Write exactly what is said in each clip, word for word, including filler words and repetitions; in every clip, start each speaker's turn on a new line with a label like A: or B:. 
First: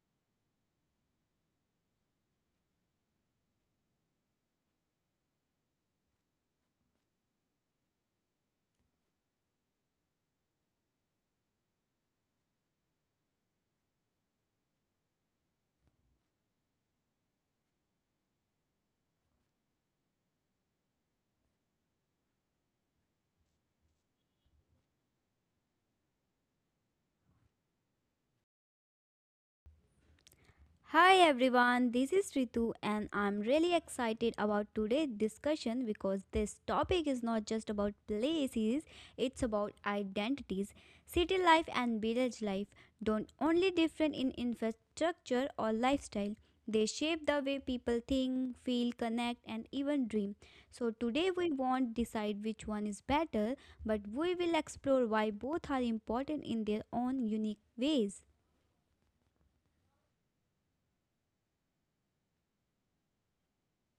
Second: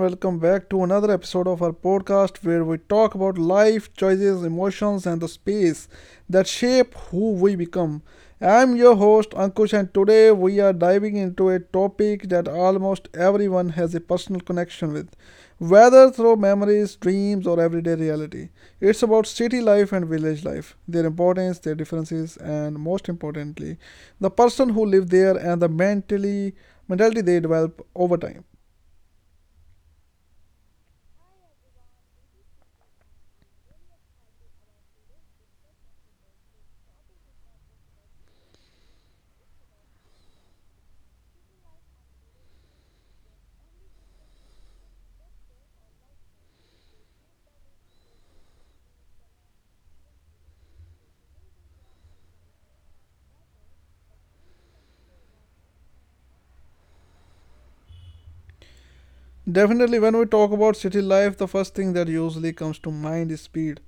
A: welcome back to another episode of our podcast where we talk about life, choices, emotions, and the space that shape who we become. I'm your host, Ankush, and today we are diving into a topic that almost everyone has a personal connection with, whether through memories, dreams, or everyday reality. It's about city life and village life, their importance, their differences, and most importantly, the person who lives there and the mentally mentality they develop over time.
B: Hi everyone, this is Ritu and I'm really excited about today's discussion because this topic is not just about places, it's about identities. City life and village life don't only differ in infrastructure or lifestyle. They shape the way people think, feel, connect and even dream. So today we won't decide which one is better, but we will explore why both are important in their own unique ways.
A: Definitely, when we talk about city life, the first thing that usually comes to mind is speed.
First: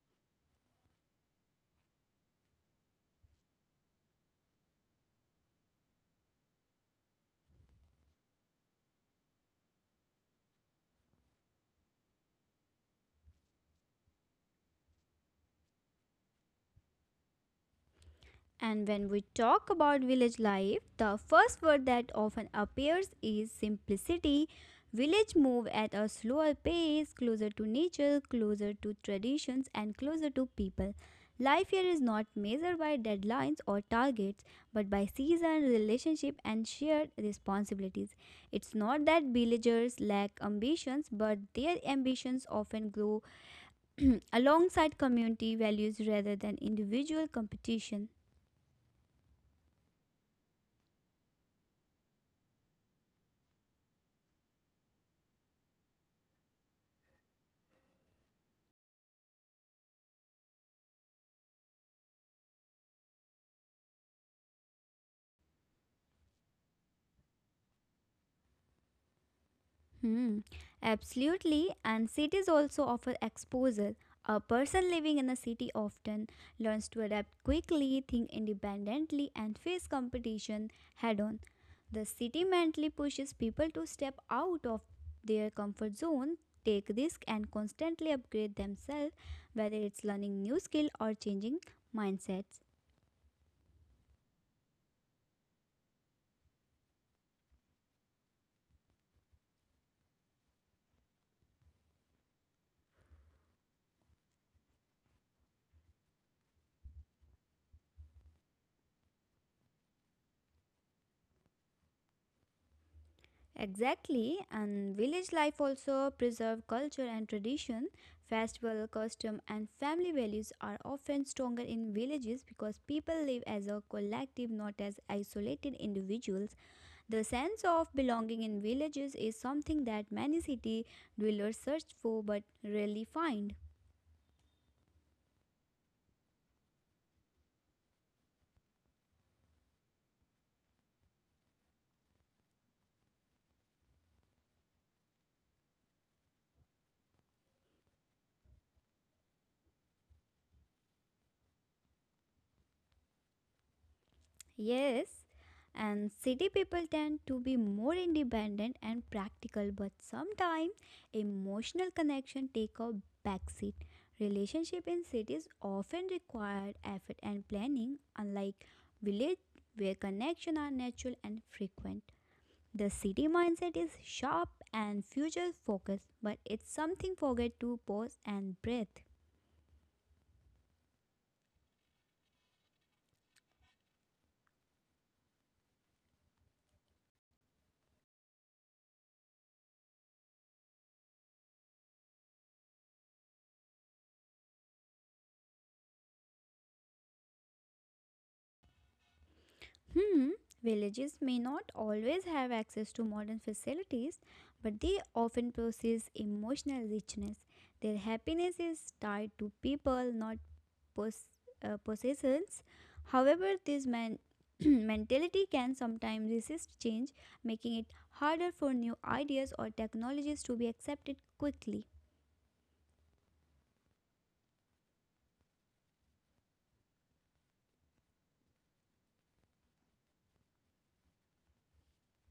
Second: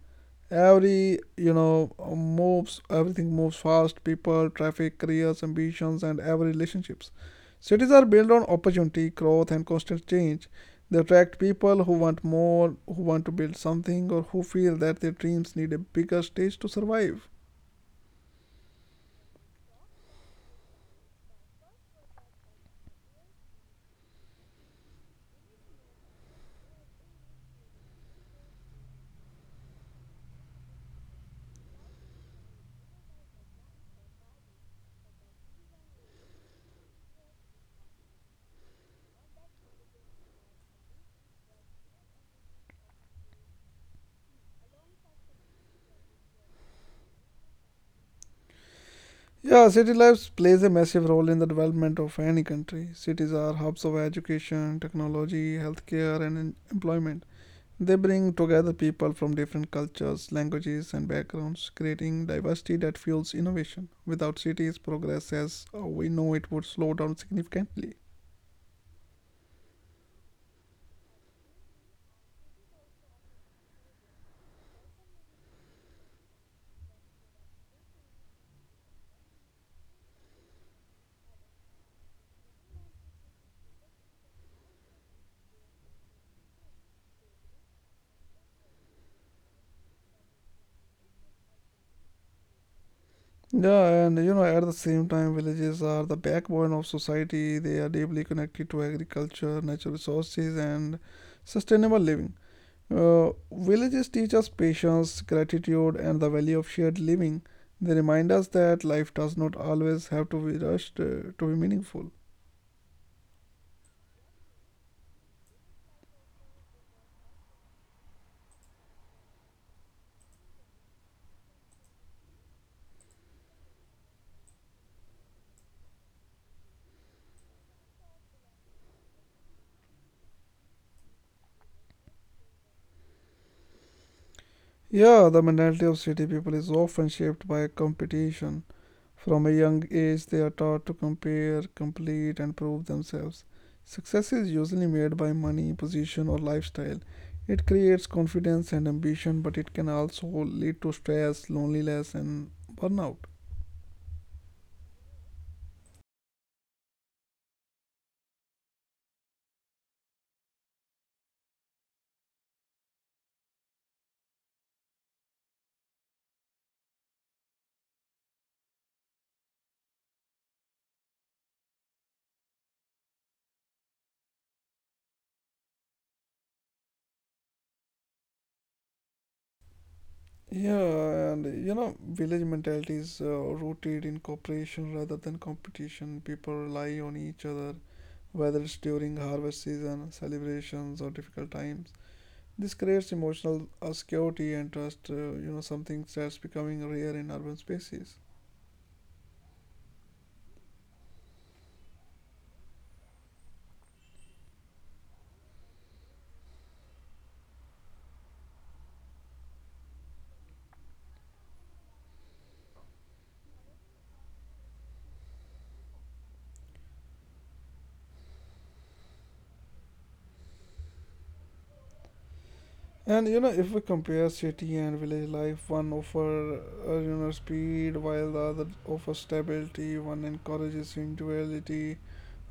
A: Every, you know, moves, everything moves fast people, traffic, careers, ambitions, and every relationships. Cities are built on opportunity, growth, and constant change. They attract people who want more, who want to build something, or who feel that their dreams need a bigger stage to survive.
B: And when we talk about village life, the first word that often appears is simplicity. Village move at a slower pace, closer to nature, closer to traditions, and closer to people. Life here is not measured by deadlines or targets, but by season, relationship, and shared responsibilities. It's not that villagers lack ambitions, but their ambitions often grow alongside community values rather than individual competition.
A: Yeah, city life plays a massive role in the development of any country. Cities are hubs of education, technology, healthcare, and en- employment. They bring together people from different cultures, languages, and backgrounds, creating diversity that fuels innovation. Without cities, progress as uh, we know it would slow down significantly.
B: Hmm, absolutely. And cities also offer exposure. A person living in a city often learns to adapt quickly, think independently, and face competition head on. The city mentally pushes people to step out of their comfort zone, take risks, and constantly upgrade themselves, whether it's learning new skill or changing mindsets.
A: Yeah, and you know, at the same time, villages are the backbone of society. They are deeply connected to agriculture, natural resources, and sustainable living. Uh, villages teach us patience, gratitude, and the value of shared living. They remind us that life does not always have to be rushed uh, to be meaningful.
B: Exactly, and village life also preserve culture and tradition. Festival, custom, and family values are often stronger in villages because people live as a collective, not as isolated individuals. The sense of belonging in villages is something that many city dwellers search for but rarely find.
A: Yeah, the mentality of city people is often shaped by competition. From a young age, they are taught to compare, complete, and prove themselves. Success is usually made by money, position, or lifestyle. It creates confidence and ambition, but it can also lead to stress, loneliness, and burnout.
B: Yes, and city people tend to be more independent and practical, but sometimes emotional connection take a backseat. Relationship in cities often require effort and planning, unlike village where connections are natural and frequent. The city mindset is sharp and future focused, but it's something forget to pause and breathe.
A: Yeah, and you know, village mentality is uh, rooted in cooperation rather than competition. People rely on each other, whether it's during harvest season, celebrations, or difficult times. This creates emotional uh, security and trust, uh, you know, something that's becoming rare in urban spaces.
B: Hmm, villages may not always have access to modern facilities, but they often possess emotional richness. Their happiness is tied to people, not pos- uh, possessions. However, this man- mentality can sometimes resist change, making it harder for new ideas or technologies to be accepted quickly.
A: And you know, if we compare city and village life, one offers uh, you know speed, while the other offers stability. One encourages individuality,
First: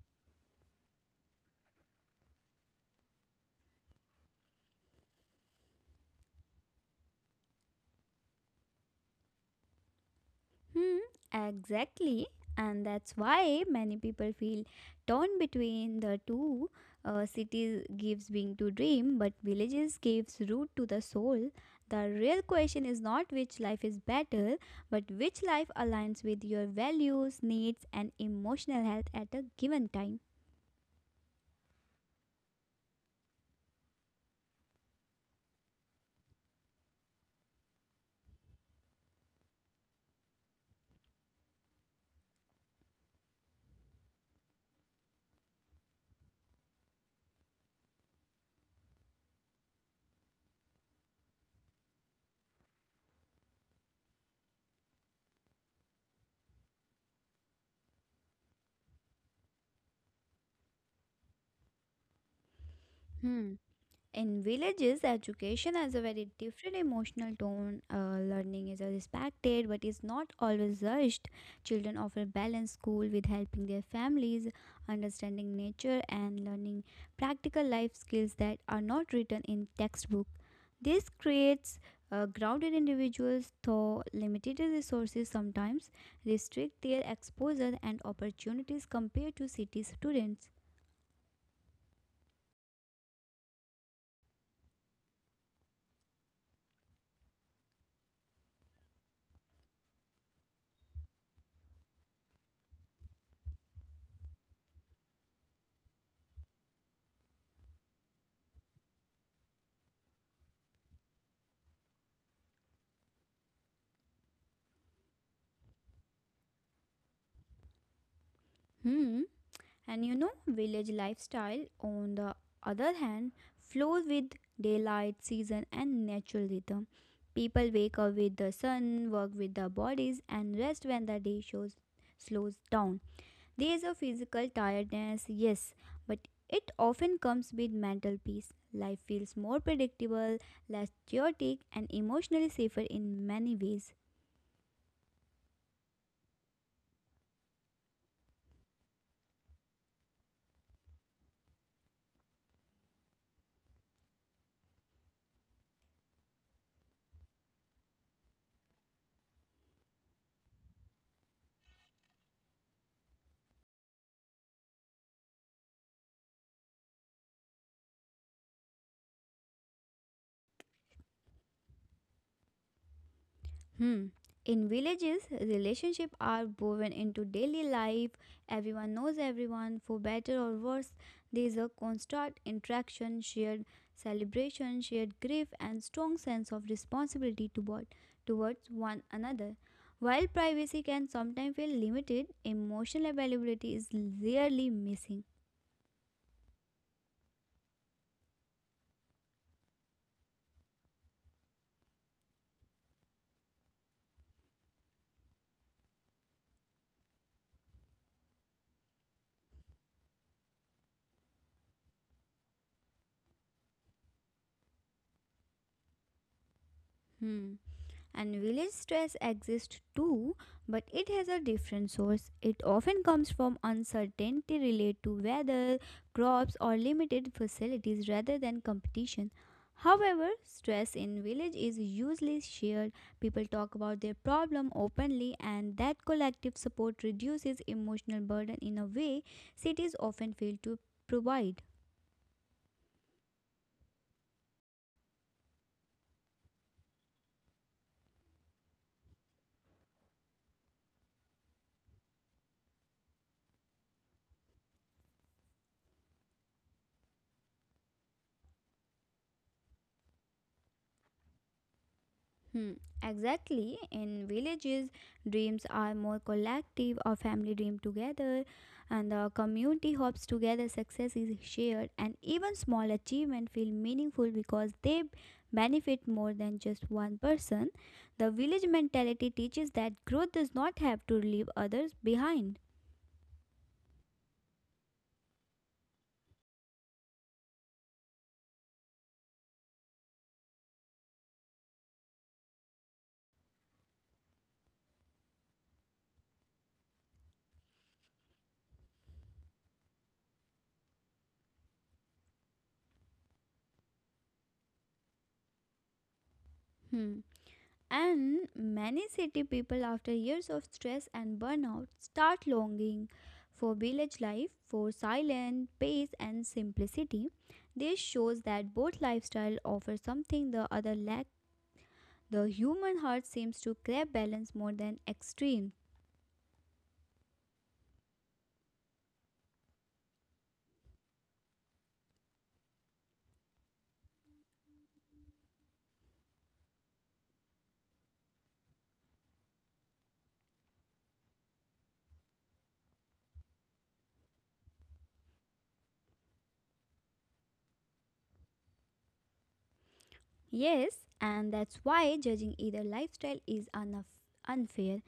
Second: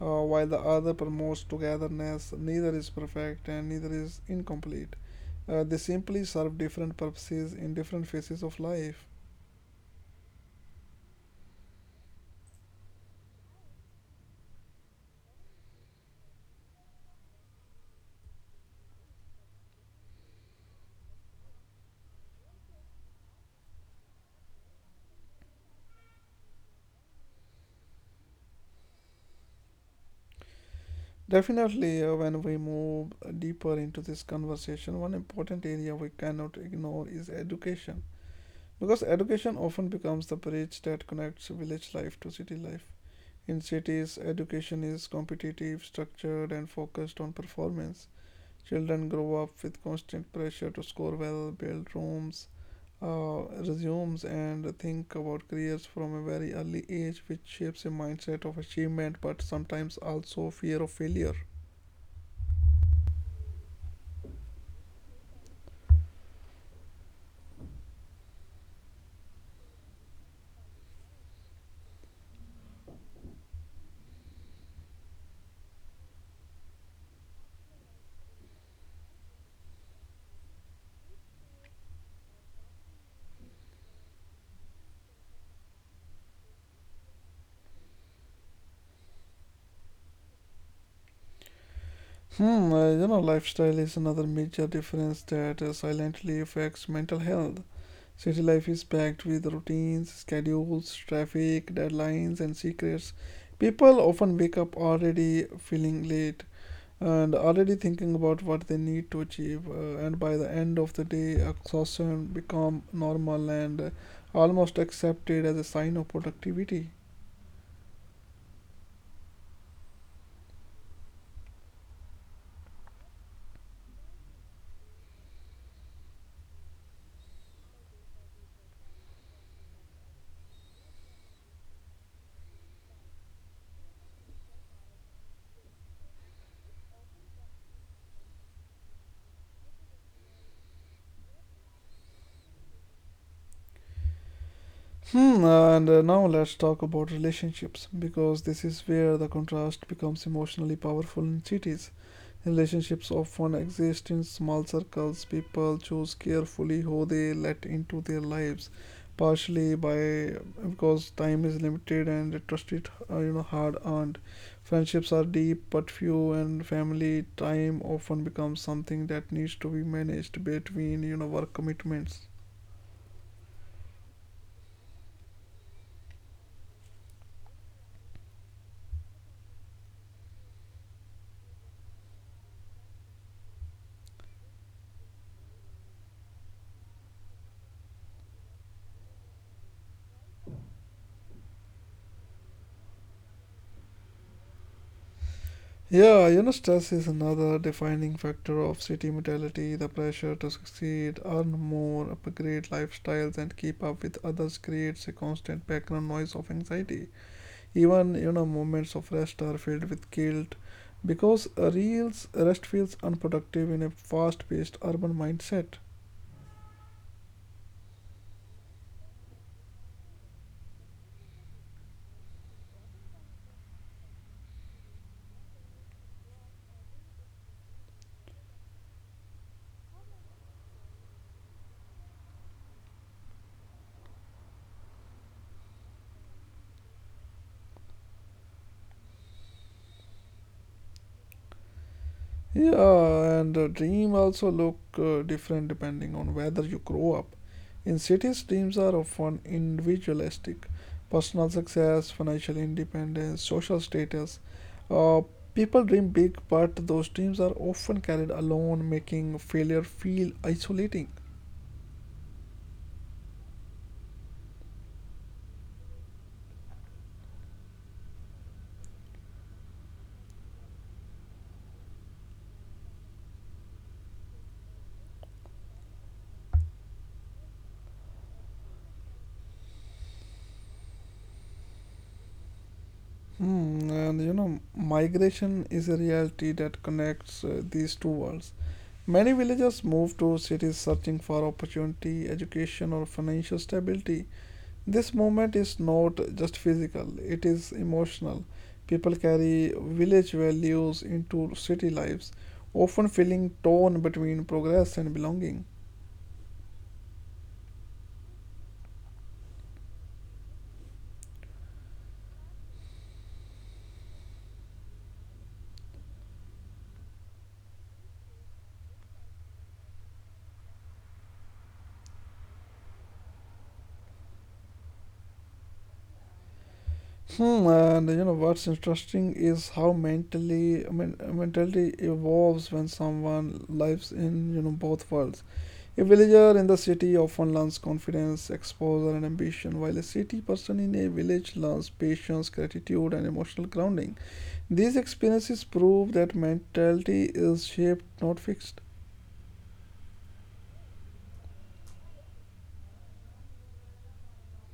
A: uh, while the other promotes togetherness. Neither is perfect, and neither is incomplete. Uh, they simply serve different purposes in different phases of life.
B: Hmm, exactly. And that's why many people feel torn between the two. Uh, cities gives wing to dream, but villages gives root to the soul. The real question is not which life is better, but which life aligns with your values, needs, and emotional health at a given time.
A: Definitely, uh, when we move deeper into this conversation, one important area we cannot ignore is education. Because education often becomes the bridge that connects village life to city life. In cities, education is competitive, structured, and focused on performance. Children grow up with constant pressure to score well, build rooms, uh, resumes, and think about careers from a very early age, which shapes a mindset of achievement but sometimes also fear of failure.
B: Hmm. In villages, education has a very different emotional tone. Uh, learning is respected but is not always rushed. Children often balance school with helping their families, understanding nature, and learning practical life skills that are not written in textbook. This creates uh, grounded individuals, though limited resources sometimes restrict their exposure and opportunities compared to city students.
A: Hmm, uh, you know, lifestyle is another major difference that uh, silently affects mental health. City life is packed with routines, schedules, traffic, deadlines, and secrets. People often wake up already feeling late and already thinking about what they need to achieve. Uh, and by the end of the day, exhaustion become normal and uh, almost accepted as a sign of productivity.
B: Hmm. And you know, village lifestyle, on the other hand, flows with daylight, season, and natural rhythm. People wake up with the sun, work with their bodies, and rest when the day shows, slows down. There is a physical tiredness, yes, but it often comes with mental peace. Life feels more predictable, less chaotic, and emotionally safer in many ways.
A: Hmm, and uh, now let's talk about relationships because this is where the contrast becomes emotionally powerful in cities. Relationships often exist in small circles. People choose carefully who they let into their lives, partially by because time is limited and trust is uh, you know hard earned. Friendships are deep but few, and family time often becomes something that needs to be managed between you know work commitments.
B: Hmm. In villages, relationships are woven into daily life. Everyone knows everyone, for better or worse. There is a constant interaction, shared celebration, shared grief, and strong sense of responsibility toward, towards one another. While privacy can sometimes feel limited, emotional availability is rarely missing.
A: Yeah, you know, stress is another defining factor of city mentality. The pressure to succeed, earn more, upgrade lifestyles, and keep up with others creates a constant background noise of anxiety. Even, you know, moments of rest are filled with guilt because a real rest feels unproductive in a fast paced urban mindset.
B: Hmm. And village stress exists too, but it has a different source. It often comes from uncertainty related to weather, crops, or limited facilities rather than competition. However, stress in village is usually shared. People talk about their problem openly and that collective support reduces emotional burden in a way cities often fail to provide.
A: Yeah, and uh, dream also look uh, different depending on whether you grow up. In cities, dreams are often individualistic. Personal success, financial independence, social status. Uh, People dream big, but those dreams are often carried alone, making failure feel isolating.
B: Hmm, exactly. In villages, dreams are more collective, a family dream together, and the community hopes together, success is shared, and even small achievements feel meaningful because they benefit more than just one person. The village mentality teaches that growth does not have to leave others behind.
A: Hmm, and you know, migration is a reality that connects uh, these two worlds. Many villagers move to cities searching for opportunity, education, or financial stability. This movement is not just physical, it is emotional. People carry village values into city lives, often feeling torn between progress and belonging.
B: Hmm. And many city people, after years of stress and burnout, start longing for village life, for silence, pace, and simplicity. This shows that both lifestyle offer something the other lack. The human heart seems to crave balance more than extreme.
A: Hmm, and you know what's interesting is how mentally men- mentality evolves when someone lives in you know both worlds. A villager in the city often learns confidence, exposure, and ambition, while a city person in a village learns patience, gratitude, and emotional grounding. These experiences prove that mentality is shaped, not fixed.
B: Yes, and that's why judging either lifestyle is unf- unfair.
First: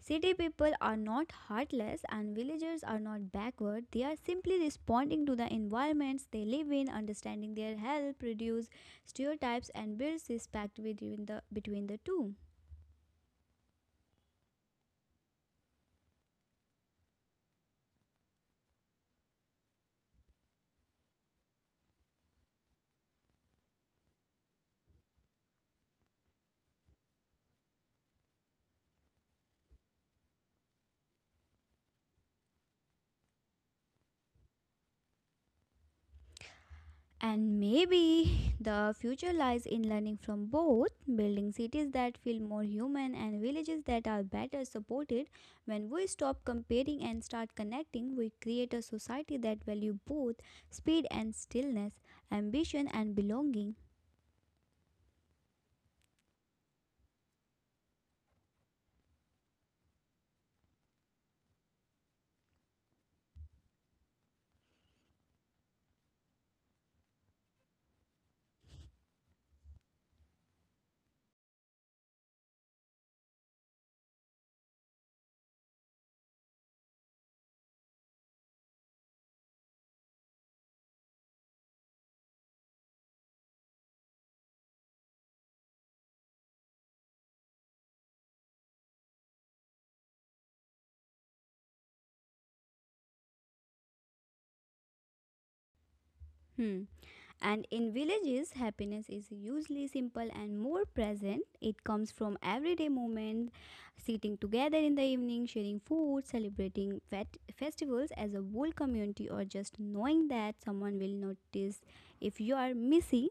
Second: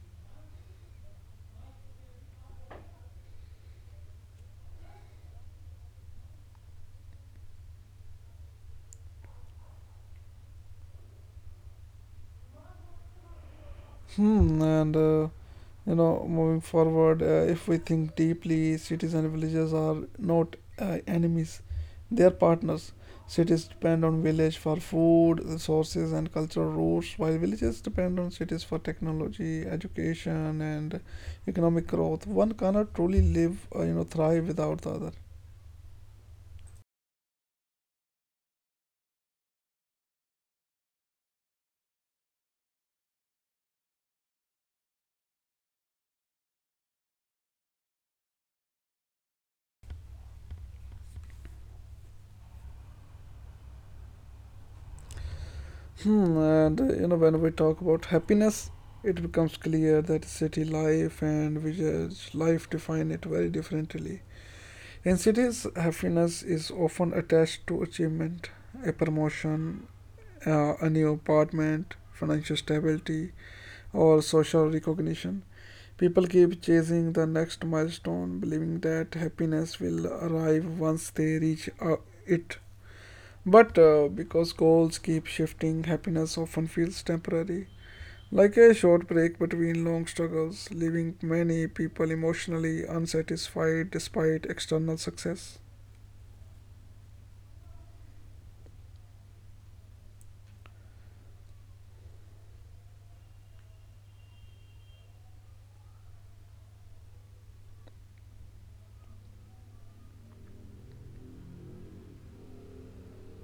B: City people are not heartless and villagers are not backward. They are simply responding to the environments they live in, understanding their help, reduce stereotypes, and builds respect between the, between the two.
A: Hmm, and uh, you know, moving forward, uh, if we think deeply, cities and villages are not uh, enemies; they are partners. Cities depend on village for food, resources, and cultural roots, while villages depend on cities for technology, education, and economic growth. One cannot truly live, uh, you know, thrive without the other.
B: And maybe the future lies in learning from both, building cities that feel more human and villages that are better supported. When we stop comparing and start connecting, we create a society that values both speed and stillness, ambition and belonging.
A: Hmm, and uh, you know, when we talk about happiness, it becomes clear that city life and we judge life define it very differently. In cities, happiness is often attached to achievement, a promotion, uh, a new apartment, financial stability, or social recognition. People keep chasing the next milestone, believing that happiness will arrive once they reach uh, it. But uh, because goals keep shifting, happiness often feels temporary. Like a short break between long struggles, leaving many people emotionally unsatisfied despite external success.
B: Hmm. And in villages, happiness is usually simple and more present. It comes from everyday moments, sitting together in the evening, sharing food, celebrating fet- festivals as a whole community, or just knowing that someone will notice if you are missing.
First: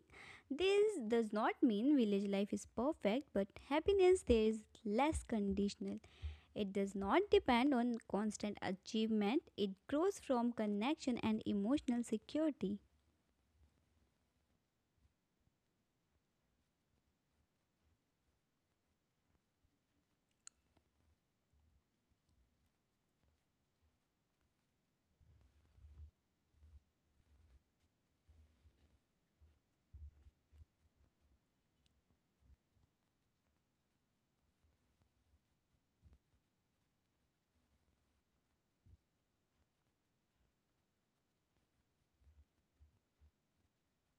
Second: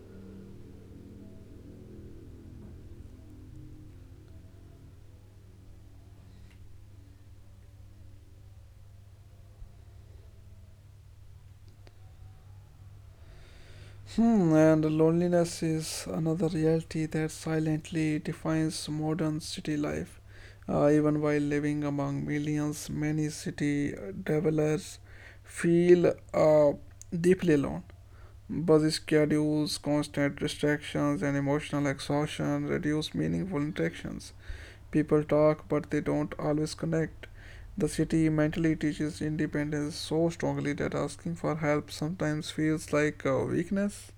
B: This does not mean village life is perfect, but happiness there is less conditional. It does not depend on constant achievement, it grows from connection and emotional security.
A: Hmm, and loneliness is another reality that silently defines modern city life. Uh, even while living among millions, many city dwellers feel uh, deeply alone. Busy schedules, constant distractions, and emotional exhaustion reduce meaningful interactions. People talk, but they don't always connect. The city mentally teaches independence so strongly that asking for help sometimes feels like a weakness.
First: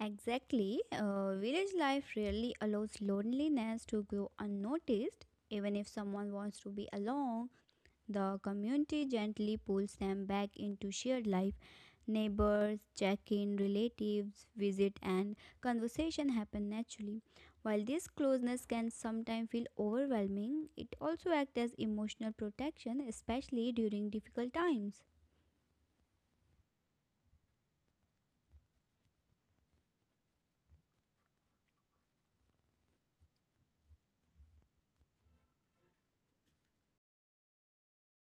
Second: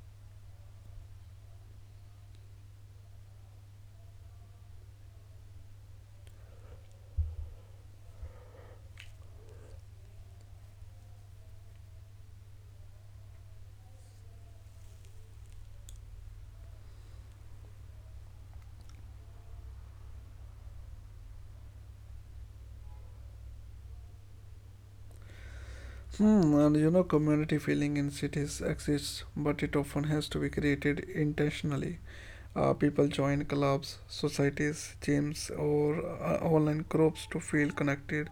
B: Exactly. Uh, village life rarely allows loneliness to go unnoticed. Even if someone wants to be alone, the community gently pulls them back into shared life. Neighbors, check in, relatives, visit, and conversation happen naturally. While this closeness can sometimes feel overwhelming, it also acts as emotional protection, especially during difficult times.
A: Hmm, and you know, community feeling in cities exists, but it often has to be created intentionally. Uh, people join clubs, societies, gyms, or uh, online groups to feel connected.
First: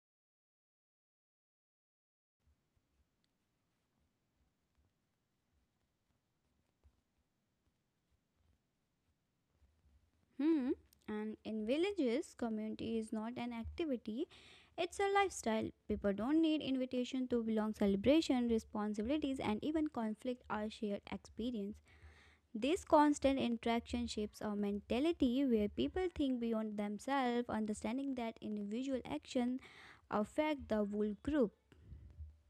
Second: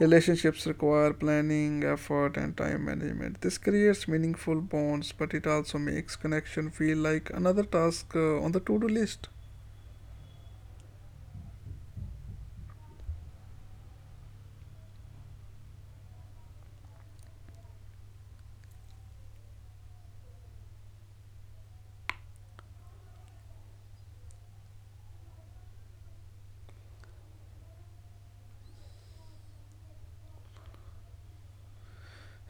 A: Relationships require planning, effort, and time management. This creates meaningful bonds, but it also makes connection feel like another task uh, on the to do list.
B: Hmm. And in villages, community is not an activity, it's a lifestyle. People don't need invitation to belong. Celebration, responsibilities, and even conflict are shared experience. This constant interaction shapes a mentality where people think beyond themselves, understanding that individual action affect the whole group.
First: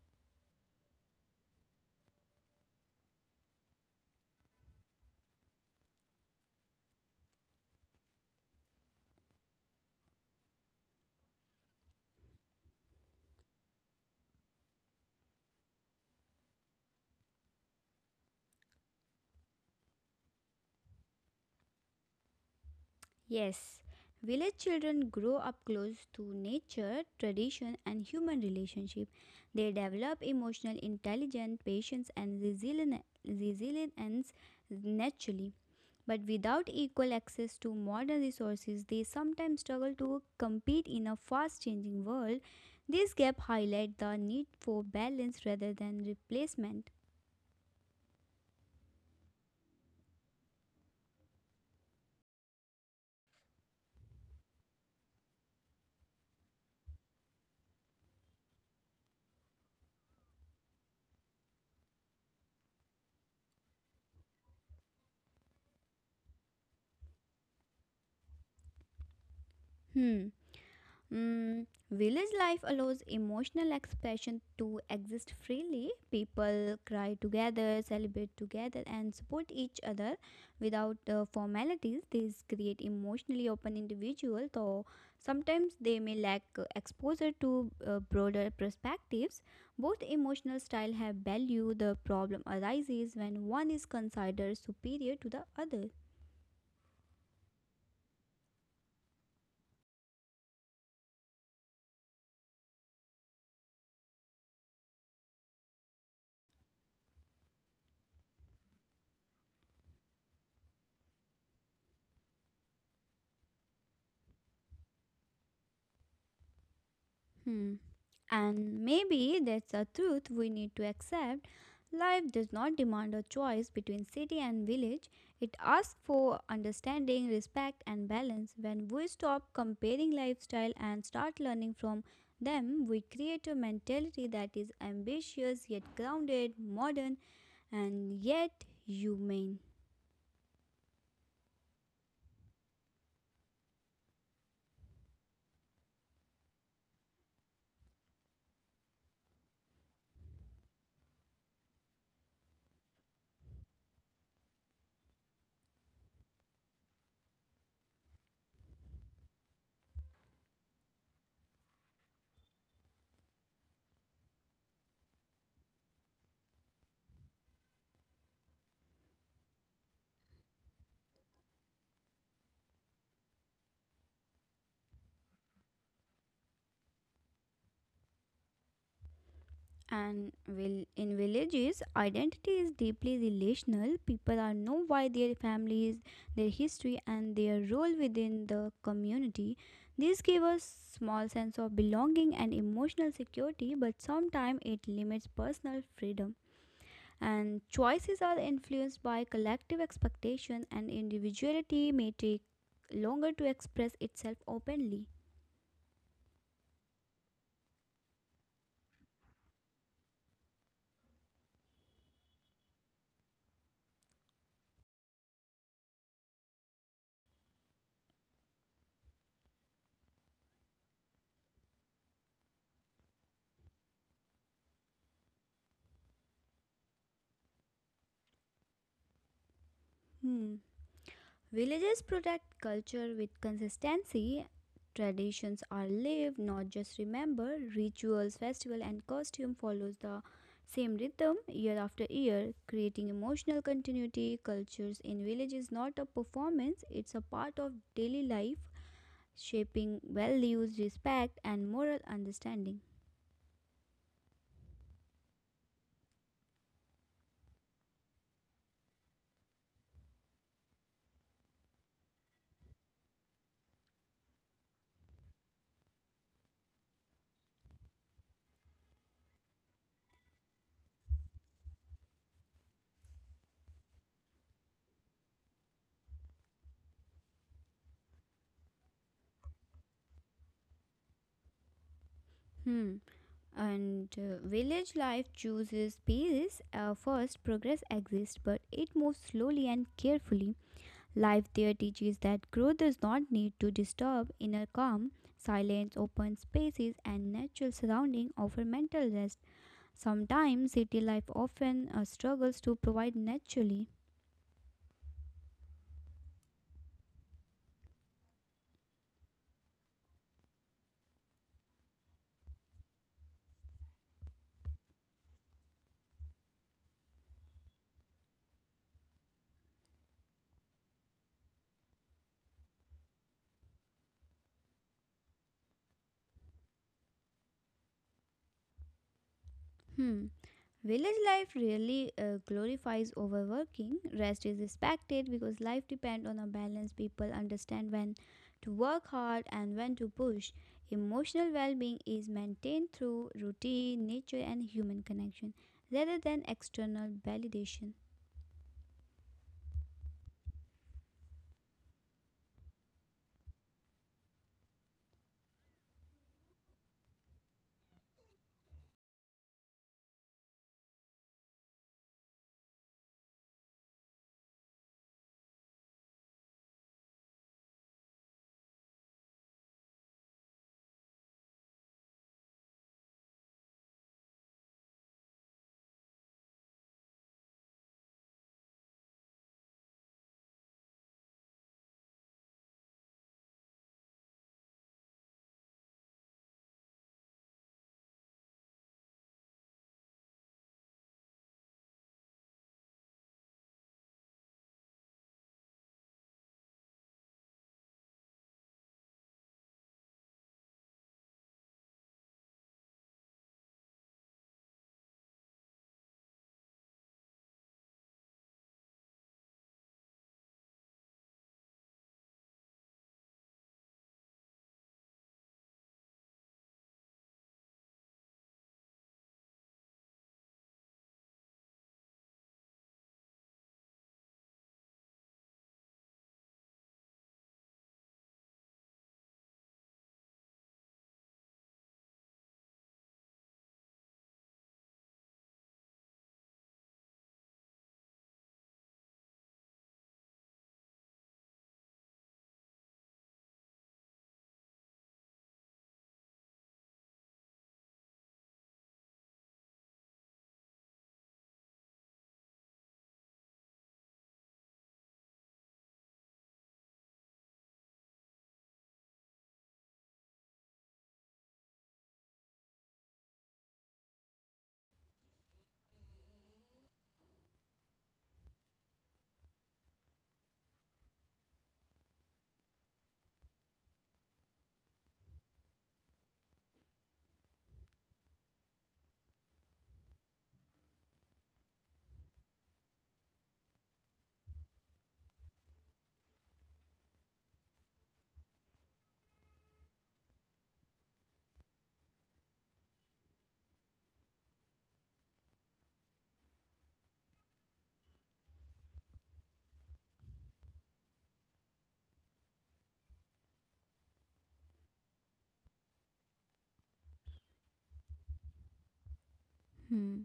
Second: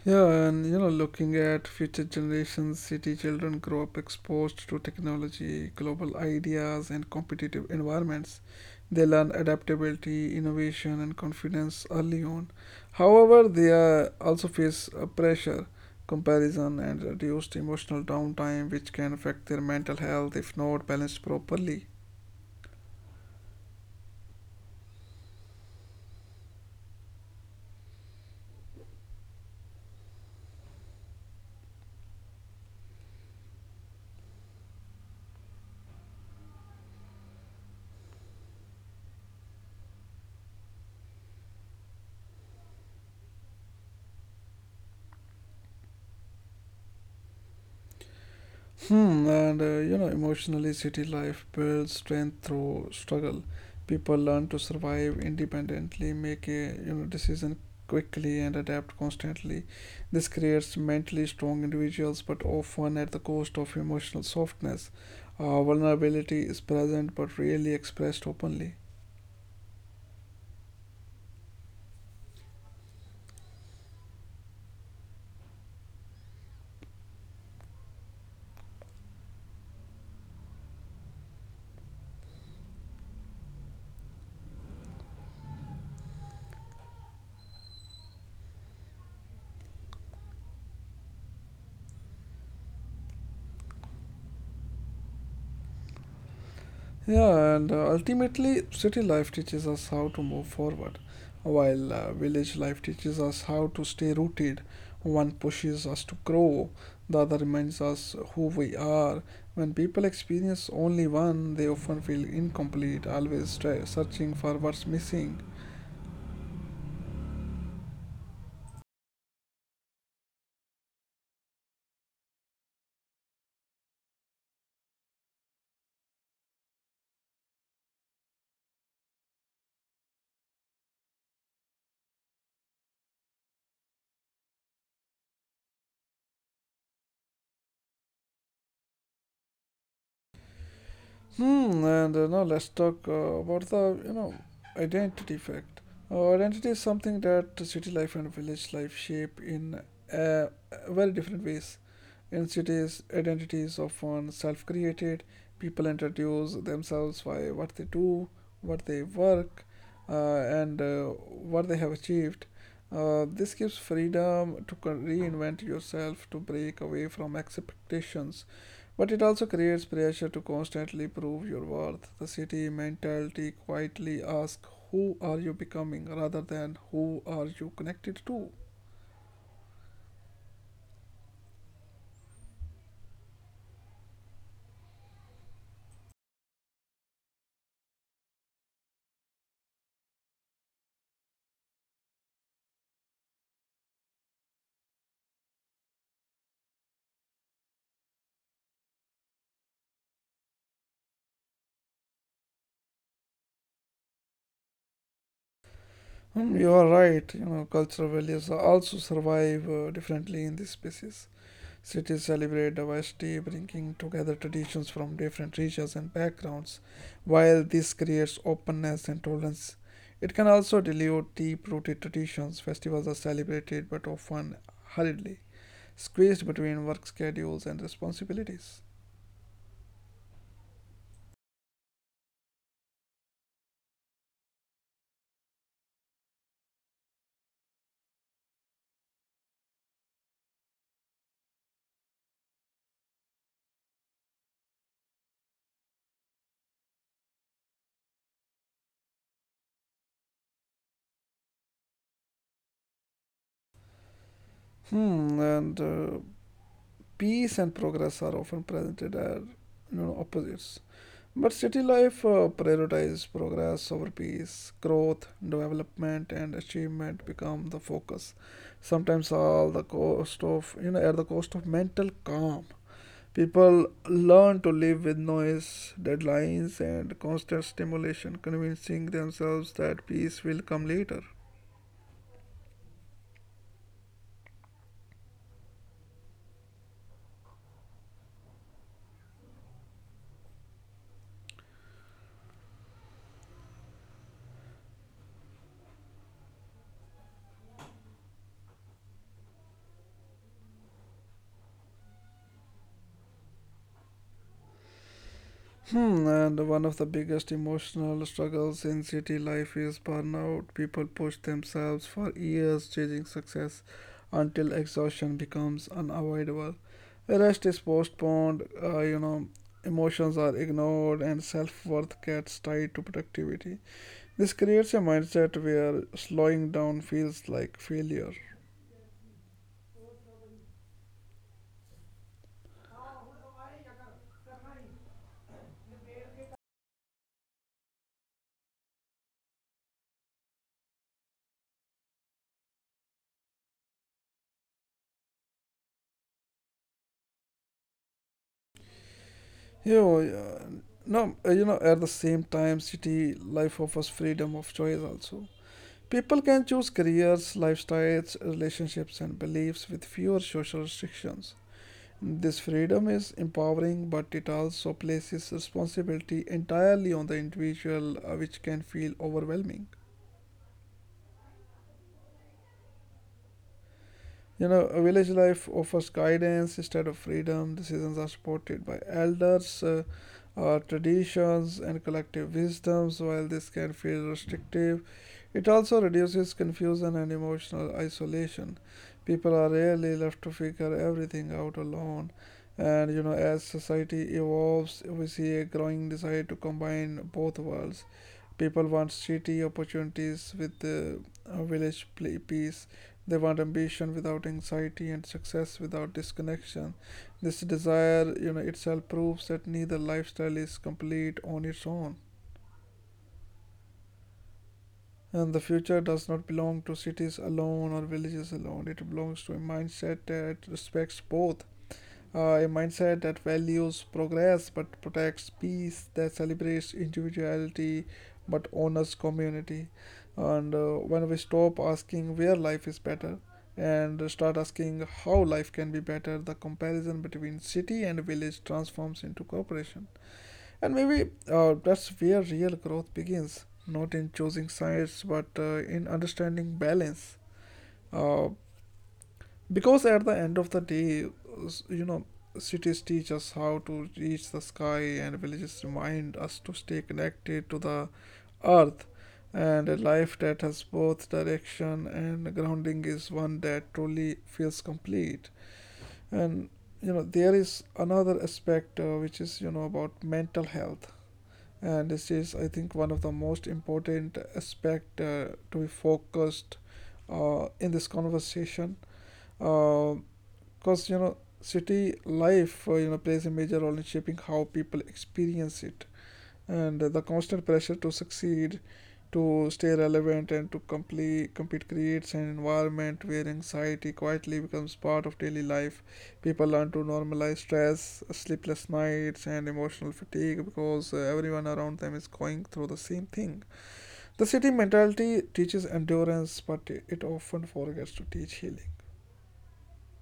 A: Yeah, and you know, looking at future generations, city children grow up exposed to technology, global ideas, and competitive environments. They learn adaptability, innovation, and confidence early on. However, they uh, also face uh, pressure, comparison, and reduced emotional downtime, which can affect their mental health if not balanced properly.
B: Yes, village children grow up close to nature, tradition, and human relationship. They develop emotional intelligence, patience, and resilien- resilience naturally. But without equal access to modern resources, they sometimes struggle to compete in a fast changing world. This gap highlights the need for balance rather than replacement.
A: Hmm, and uh, you know, emotionally, city life builds strength through struggle. People learn to survive independently, make a you know decision quickly, and adapt constantly. This creates mentally strong individuals, but often at the cost of emotional softness. Uh, vulnerability is present but rarely expressed openly.
B: Hmm. Mm, village life allows emotional expression to exist freely. People cry together, celebrate together, and support each other without uh, formalities. These create emotionally open individuals, though sometimes they may lack uh, exposure to uh, broader perspectives. Both emotional style have value. The problem arises when one is considered superior to the other.
A: Yeah, and uh, ultimately, city life teaches us how to move forward, while uh, village life teaches us how to stay rooted. One pushes us to grow, the other reminds us who we are. When people experience only one, they often feel incomplete, always try searching for what's missing.
B: Hmm. And maybe that's a truth we need to accept. Life does not demand a choice between city and village. It asks for understanding, respect, and balance. When we stop comparing lifestyle and start learning from them, we create a mentality that is ambitious yet grounded, modern, and yet humane.
A: Hmm, and uh, now let's talk uh, about the you know identity fact. Uh, identity is something that city life and village life shape in uh, very different ways. In cities, identity is often self created. People introduce themselves by what they do, what they work, uh, and uh, what they have achieved. Uh, this gives freedom to co- reinvent yourself, to break away from expectations. But it also creates pressure to constantly prove your worth. The city mentality quietly asks, Who are you becoming rather than who are you connected to?
B: And will in villages, identity is deeply relational. People are know why their families, their history, and their role within the community. This gives us small sense of belonging and emotional security, but sometimes it limits personal freedom. And choices are influenced by collective expectation, and individuality may take longer to express itself openly.
A: Hmm, you are right. You know, cultural values also survive uh, differently in these spaces. Cities celebrate diversity, bringing together traditions from different regions and backgrounds. While this creates openness and tolerance, it can also dilute deep-rooted traditions. Festivals are celebrated, but often hurriedly, squeezed between work schedules and responsibilities.
B: Hmm. Villages protect culture with consistency. Traditions are lived, not just remembered. Rituals, festival, and costume follows the same rhythm year after year, creating emotional continuity. Cultures in village is not a performance; it's a part of daily life, shaping values, respect, and moral understanding.
A: Hmm, and uh, peace and progress are often presented as you know opposites. But city life uh, prioritizes progress over peace, growth, development, and achievement become the focus. Sometimes all the cost of you know at the cost of mental calm. People learn to live with noise, deadlines, and constant stimulation, convincing themselves that peace will come later.
B: Hmm. And uh, village life chooses peace. Uh, first, progress exists, but it moves slowly and carefully. Life there teaches that growth does not need to disturb inner calm, silence, open spaces, and natural surrounding offer mental rest. Sometimes city life often uh, struggles to provide naturally.
A: Hmm, and one of the biggest emotional struggles in city life is burnout. People push themselves for years chasing success until exhaustion becomes unavoidable. Rest is postponed, uh, you know, emotions are ignored, and self worth gets tied to productivity. This creates a mindset where slowing down feels like failure.
B: Hmm. Village life really uh, glorifies overworking. Rest is expected because life depends on a balance. People understand when to work hard and when to push. Emotional well being is maintained through routine, nature, and human connection rather than external validation.
A: You know, uh, no, uh, you know, at the same time, city life offers freedom of choice also. People can choose careers, lifestyles, relationships, and beliefs with fewer social restrictions. This freedom is empowering, but it also places responsibility entirely on the individual, uh, which can feel overwhelming. You know, a village life offers guidance instead of freedom. Decisions are supported by elders, uh, uh, traditions, and collective wisdoms, while this can feel restrictive. It also reduces confusion and emotional isolation. People are rarely left to figure everything out alone. And you know, as society evolves, we see a growing desire to combine both worlds. People want city opportunities with the uh, village pl- peace. They want ambition without anxiety and success without disconnection. This desire, you know, itself proves that neither lifestyle is complete on its own. And the future does not belong to cities alone or villages alone. It belongs to a mindset that respects both. Uh, a mindset that values progress but protects peace, that celebrates individuality but honors community. And uh, when we stop asking where life is better and start asking how life can be better, the comparison between city and village transforms into cooperation. And maybe uh, that's where real growth begins, not in choosing sides but uh, in understanding balance. Uh, because at the end of the day, s- you know cities teach us how to reach the sky, and villages remind us to stay connected to the earth. And a life that has both direction and grounding is one that truly feels complete. And you know, there is another aspect, uh, which is, you know, about mental health. And this is, I think, one of the most important aspect uh, to be focused uh, in this conversation, uh, because, you know, city life, uh, you know, plays a major role in shaping how people experience it. And the constant pressure to succeed, to stay relevant, and to complete compete creates an environment where anxiety quietly becomes part of daily life. People learn to normalize stress, sleepless nights, and emotional fatigue because uh, everyone around them is going through the same thing. The city mentality teaches endurance, but it often forgets to teach healing.
B: Hmm.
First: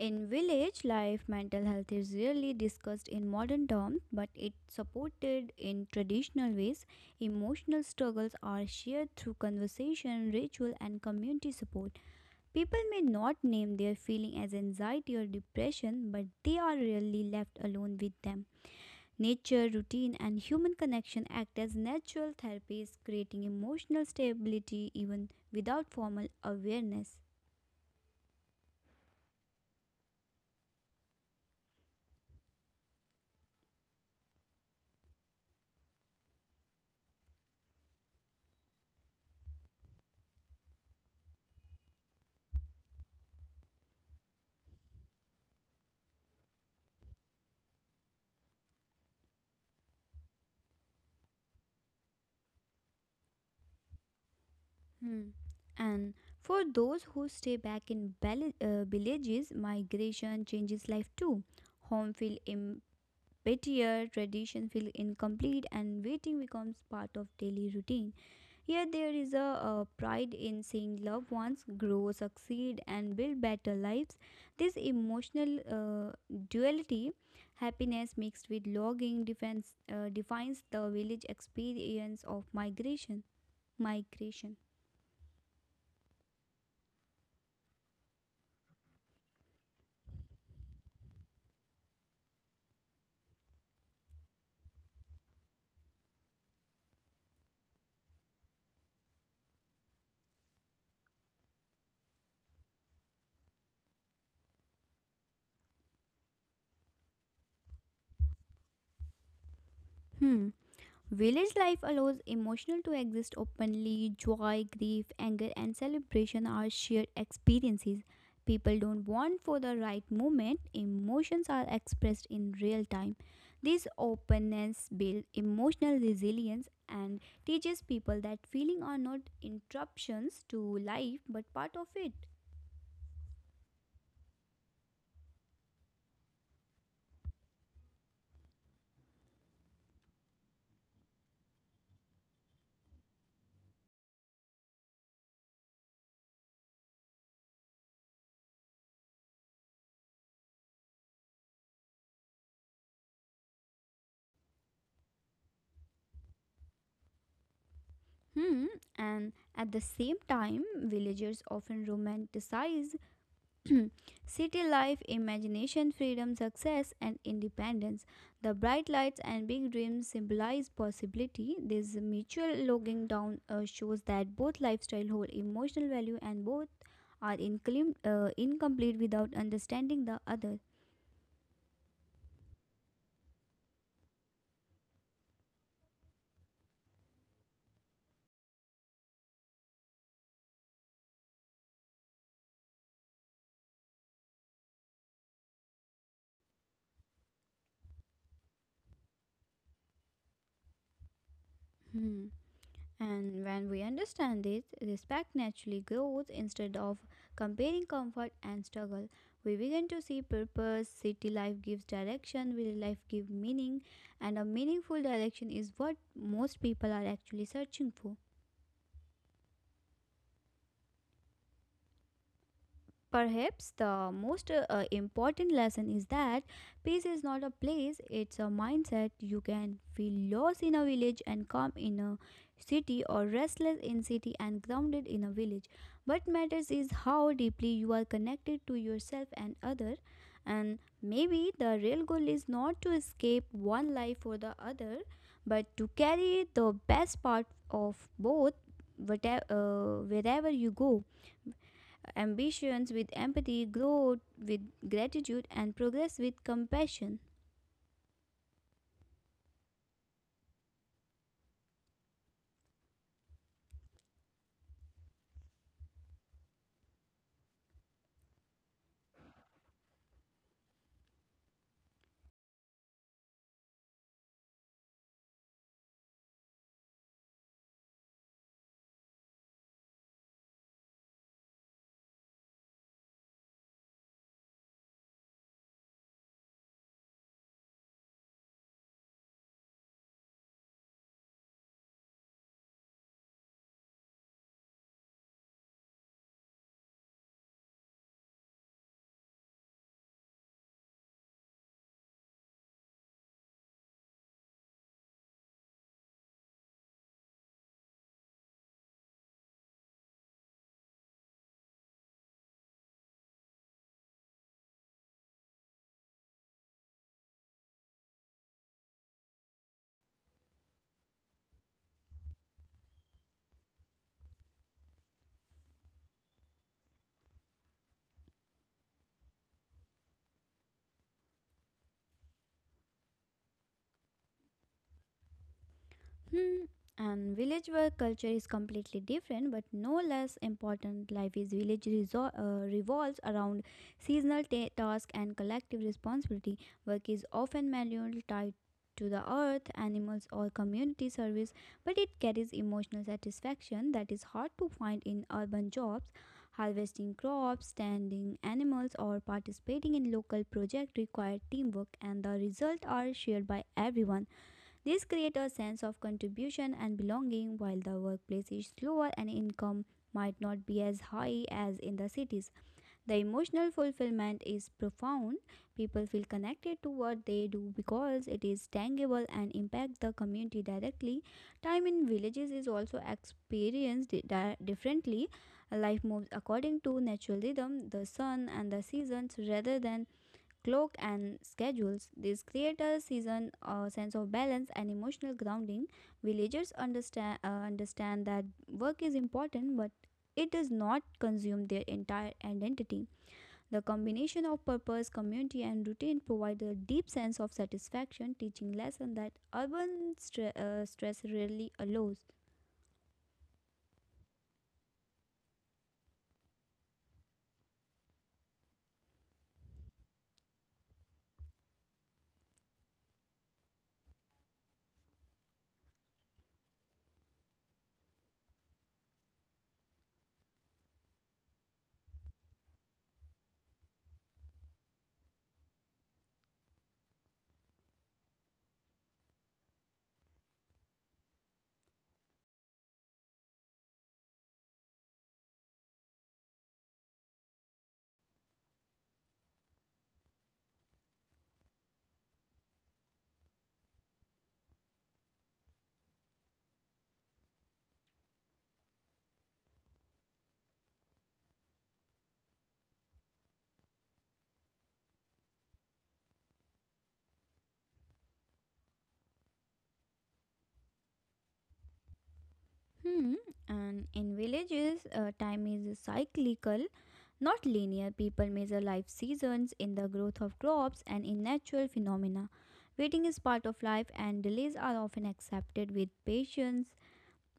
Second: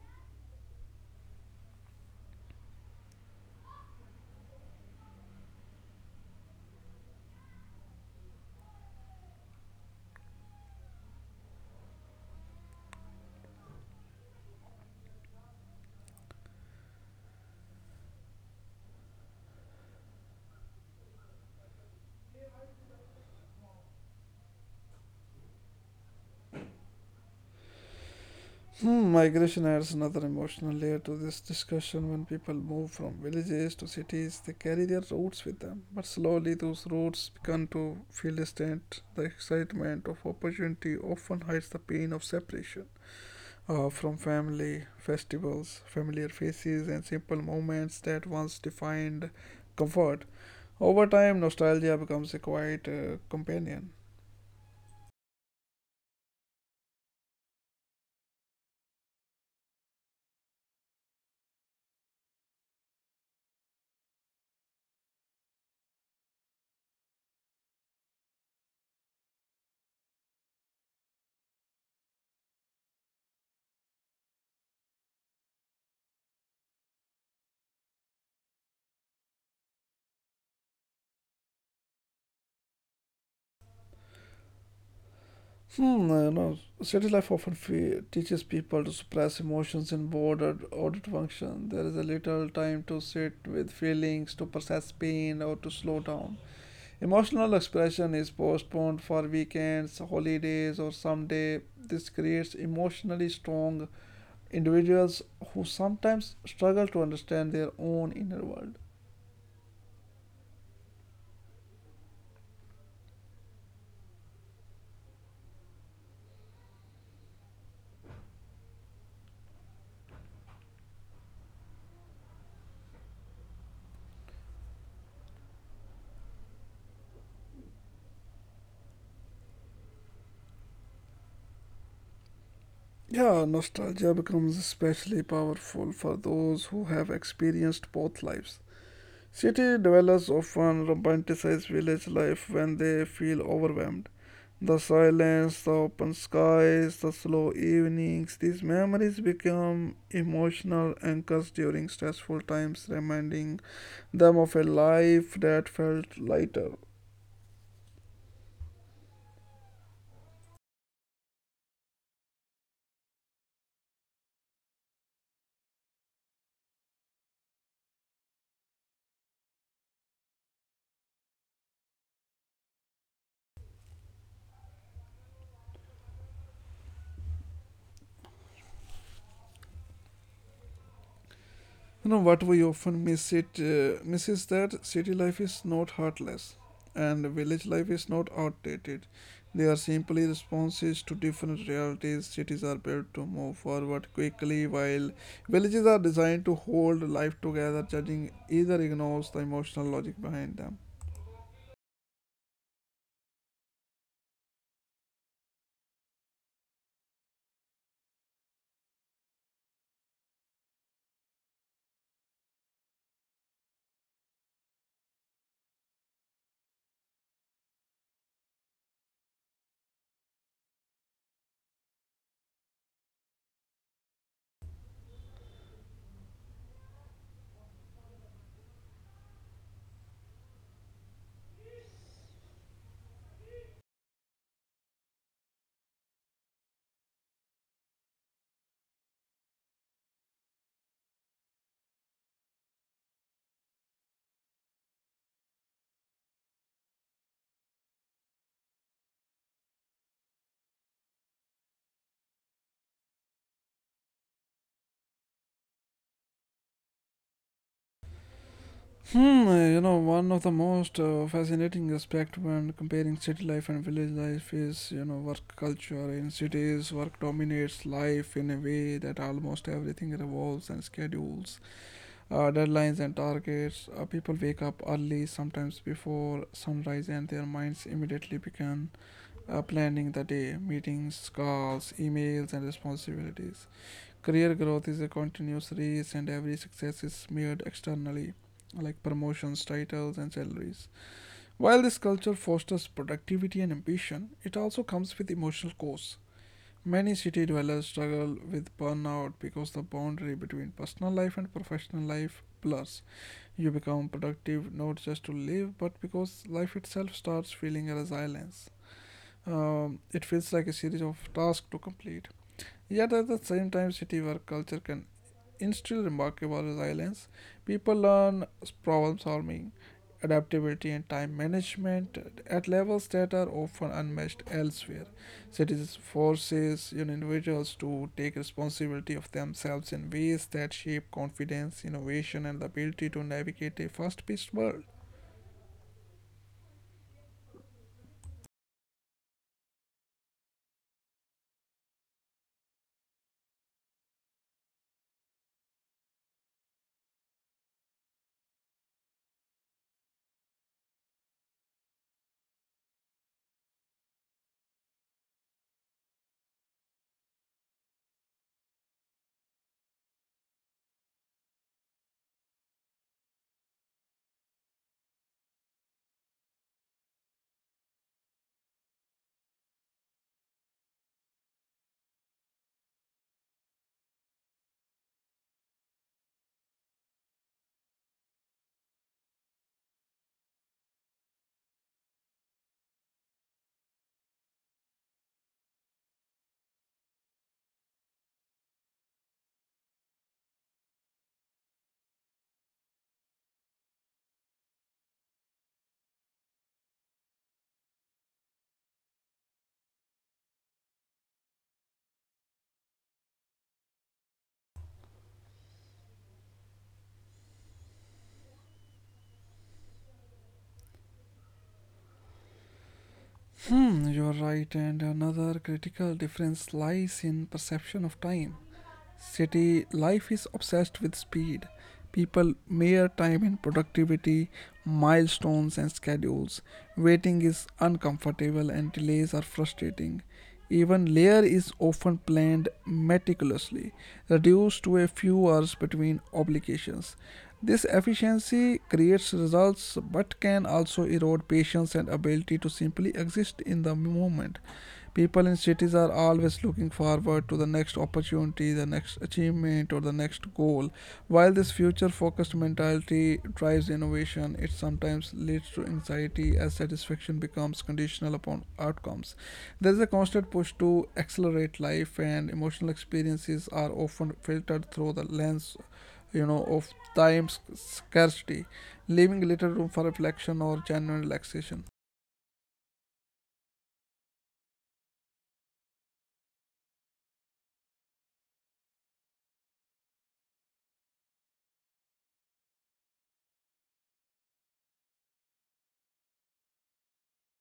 B: In village life, mental health is rarely discussed in modern terms, but it's supported in traditional ways. Emotional struggles are shared through conversation, ritual, and community support. People may not name their feeling as anxiety or depression, but they are rarely left alone with them. Nature, routine, and human connection act as natural therapies, creating emotional stability even without formal awareness.
A: Hmm, migration adds another emotional layer to this discussion. When people move from villages to cities, they carry their roots with them. But slowly, those roots begin to feel distant. The excitement of opportunity often hides the pain of separation uh, from family, festivals, familiar faces, and simple moments that once defined comfort. Over time, nostalgia becomes a quiet uh, companion.
B: Hmm. And for those who stay back in bal- uh, villages, migration changes life too. Home feel emptier, tradition feel incomplete, and waiting becomes part of daily routine. Here, there is a, uh pride in seeing loved ones grow, succeed, and build better lives. This emotional uh, duality, happiness mixed with longing, defense, uh, defines the village experience of migration. Migration.
A: Hmm, you know, city life often fe- teaches people to suppress emotions in board or audit function. There is a little time to sit with feelings, to process pain, or to slow down. Emotional expression is postponed for weekends, holidays, or someday. This creates emotionally strong individuals who sometimes struggle to understand their own inner world.
B: Hmm. Village life allows emotional to exist openly. Joy, grief, anger, and celebration are shared experiences. People don't want for the right moment. Emotions are expressed in real time. This openness builds emotional resilience and teaches people that feelings are not interruptions to life but part of it.
A: Yeah, nostalgia becomes especially powerful for those who have experienced both lives. City dwellers often romanticize village life when they feel overwhelmed. The silence, the open skies, the slow evenings, these memories become emotional anchors during stressful times, reminding them of a life that felt lighter.
B: Hmm, and at the same time, villagers often romanticize city life, imagination, freedom, success, and independence. The bright lights and big dreams symbolize possibility. This mutual logging down uh, shows that both lifestyle hold emotional value and both are inclim- uh, incomplete without understanding the other.
A: You know what we often miss it uh, miss is that city life is not heartless, and village life is not outdated. They are simply responses to different realities. Cities are built to move forward quickly, while villages are designed to hold life together. Judging either ignores the emotional logic behind them.
B: Hmm. And when we understand this, respect naturally grows instead of comparing comfort and struggle. We begin to see purpose, city life gives direction, village life gives meaning, and a meaningful direction is what most people are actually searching for. Perhaps the most uh, uh, important lesson is that peace is not a place, it's a mindset. You can feel lost in a village and calm in a city or restless in city and grounded in a village. What matters is how deeply you are connected to yourself and other and maybe the real goal is not to escape one life for the other but to carry the best part of both whatever, uh, wherever you go ambitions with empathy, growth with gratitude, and progress with compassion.
A: Hmm, uh, you know, one of the most uh, fascinating aspect when comparing city life and village life is, you know, work culture. In cities, work dominates life in a way that almost everything revolves and schedules, uh, deadlines, and targets. Uh, people wake up early, sometimes before sunrise, and their minds immediately begin uh, planning the day, meetings, calls, emails, and responsibilities. Career growth is a continuous race, and every success is measured externally, like promotions, titles, and salaries. While this culture fosters productivity and ambition, it also comes with emotional costs. Many city dwellers struggle with burnout because the boundary between personal life and professional life blurs. You become productive not just to live, but because life itself starts feeling a resilience. Um, it feels like a series of tasks to complete. Yet at the same time, city work culture can still remarkable resilience. People learn problem solving, adaptability, and time management at levels that are often unmatched elsewhere. Cities forces, you know, individuals to take responsibility of themselves in ways that shape confidence, innovation, and the ability to navigate a fast-paced world.
B: Hmm. And village work culture is completely different, but no less important. Life is village resor- uh, revolves around seasonal ta- tasks and collective responsibility. Work is often manual, tied to the earth, animals, or community service, but it carries emotional satisfaction that is hard to find in urban jobs. Harvesting crops, standing animals, or participating in local projects require teamwork, and the results are shared by everyone. This creates a sense of contribution and belonging while the workplace is slower and income might not be as high as in the cities. The emotional fulfillment is profound. People feel connected to what they do because it is tangible and impacts the community directly. Time in villages is also experienced di- differently. Life moves according to natural rhythm, the sun and the seasons rather than clock and schedules. This creates a season uh, sense of balance and emotional grounding. Villagers understand uh, Understand that work is important, but it does not consume their entire identity. The combination of purpose, community, and routine provides a deep sense of satisfaction, teaching lesson that urban stre- uh, stress rarely allows.
A: Hmm, you are right, and another critical difference lies in perception of time. City life is obsessed with speed. People mere time in productivity, milestones, and schedules. Waiting is uncomfortable and delays are frustrating. Even layer is often planned meticulously, reduced to a few hours between obligations. This efficiency creates results but can also erode patience and ability to simply exist in the moment. People in cities are always looking forward to the next opportunity, the next achievement, or the next goal. While this future focused mentality drives innovation, it sometimes leads to anxiety as satisfaction becomes conditional upon outcomes. There is a constant push to accelerate life, and emotional experiences are often filtered through the lens, you know, of time sc- scarcity, leaving little room for reflection or genuine relaxation.
B: Hmm. And in villages, uh, time is cyclical, not linear. People measure life seasons in the growth of crops and in natural phenomena. Waiting is part of life, and delays are often accepted with patience.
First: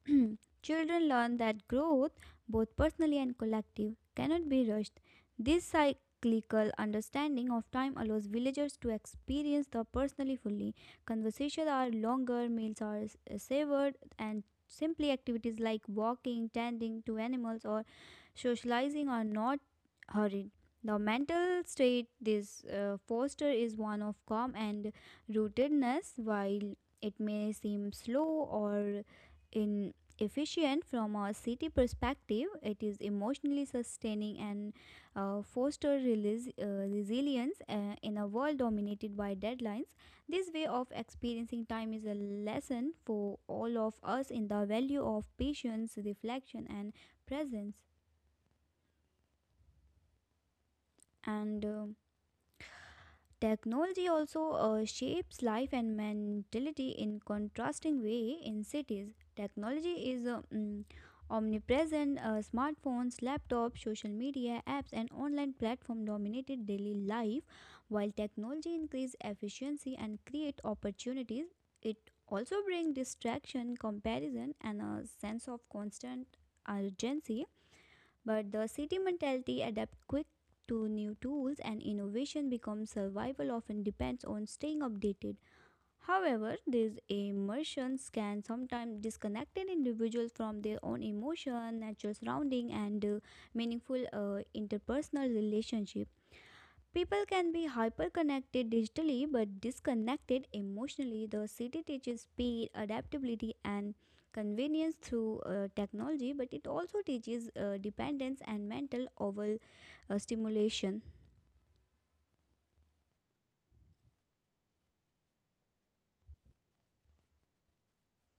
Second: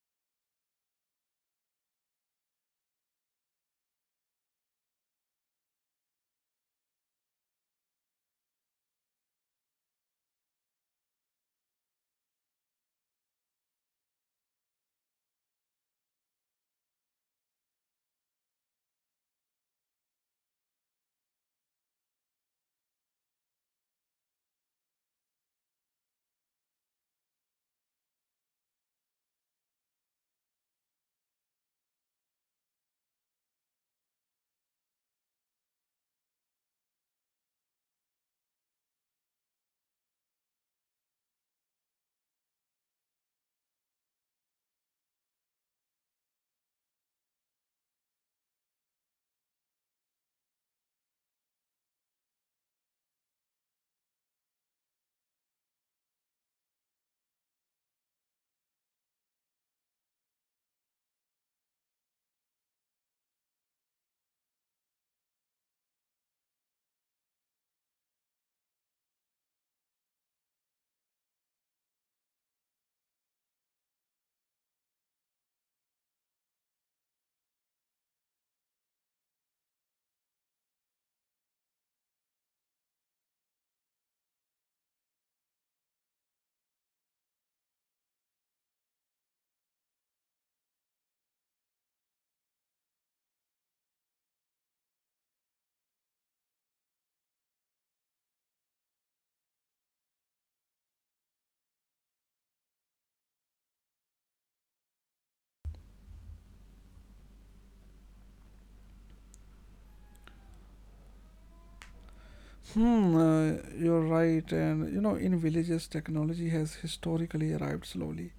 B: Children learn that growth, both personally and collective, cannot be rushed. This cyclical understanding of time allows villagers to experience the personally fully. Conversations are longer, meals are s- savored, and simply activities like walking, tending to animals, or socializing are not hurried. The mental state this uh, foster is one of calm and rootedness, while it may seem slow or inefficient from a city perspective. It is emotionally sustaining and uh, foster relis- uh, resilience uh, in a world dominated by deadlines. This way of experiencing time is a lesson for all of us in the value of patience, reflection, and presence. And um technology also uh, shapes life and mentality in contrasting way in cities. Technology is uh, mm, omnipresent. Uh, smartphones, laptops, social media apps, and online platform dominated daily life. While technology increase efficiency and create opportunities, it also brings distraction, comparison, and a sense of constant urgency, but the city mentality adapts quick to new tools and innovation becomes survival often depends on staying updated. However, these immersions can sometimes disconnect an individual from their own emotion, natural surrounding, and uh, meaningful uh, interpersonal relationship. People can be hyper-connected digitally but disconnected emotionally. The city teaches speed, adaptability, and convenience through uh, technology, but it also teaches uh, dependence and mental over uh, stimulation.
A: Hmm, uh, you're right. And you know, in villages, technology has historically arrived slowly,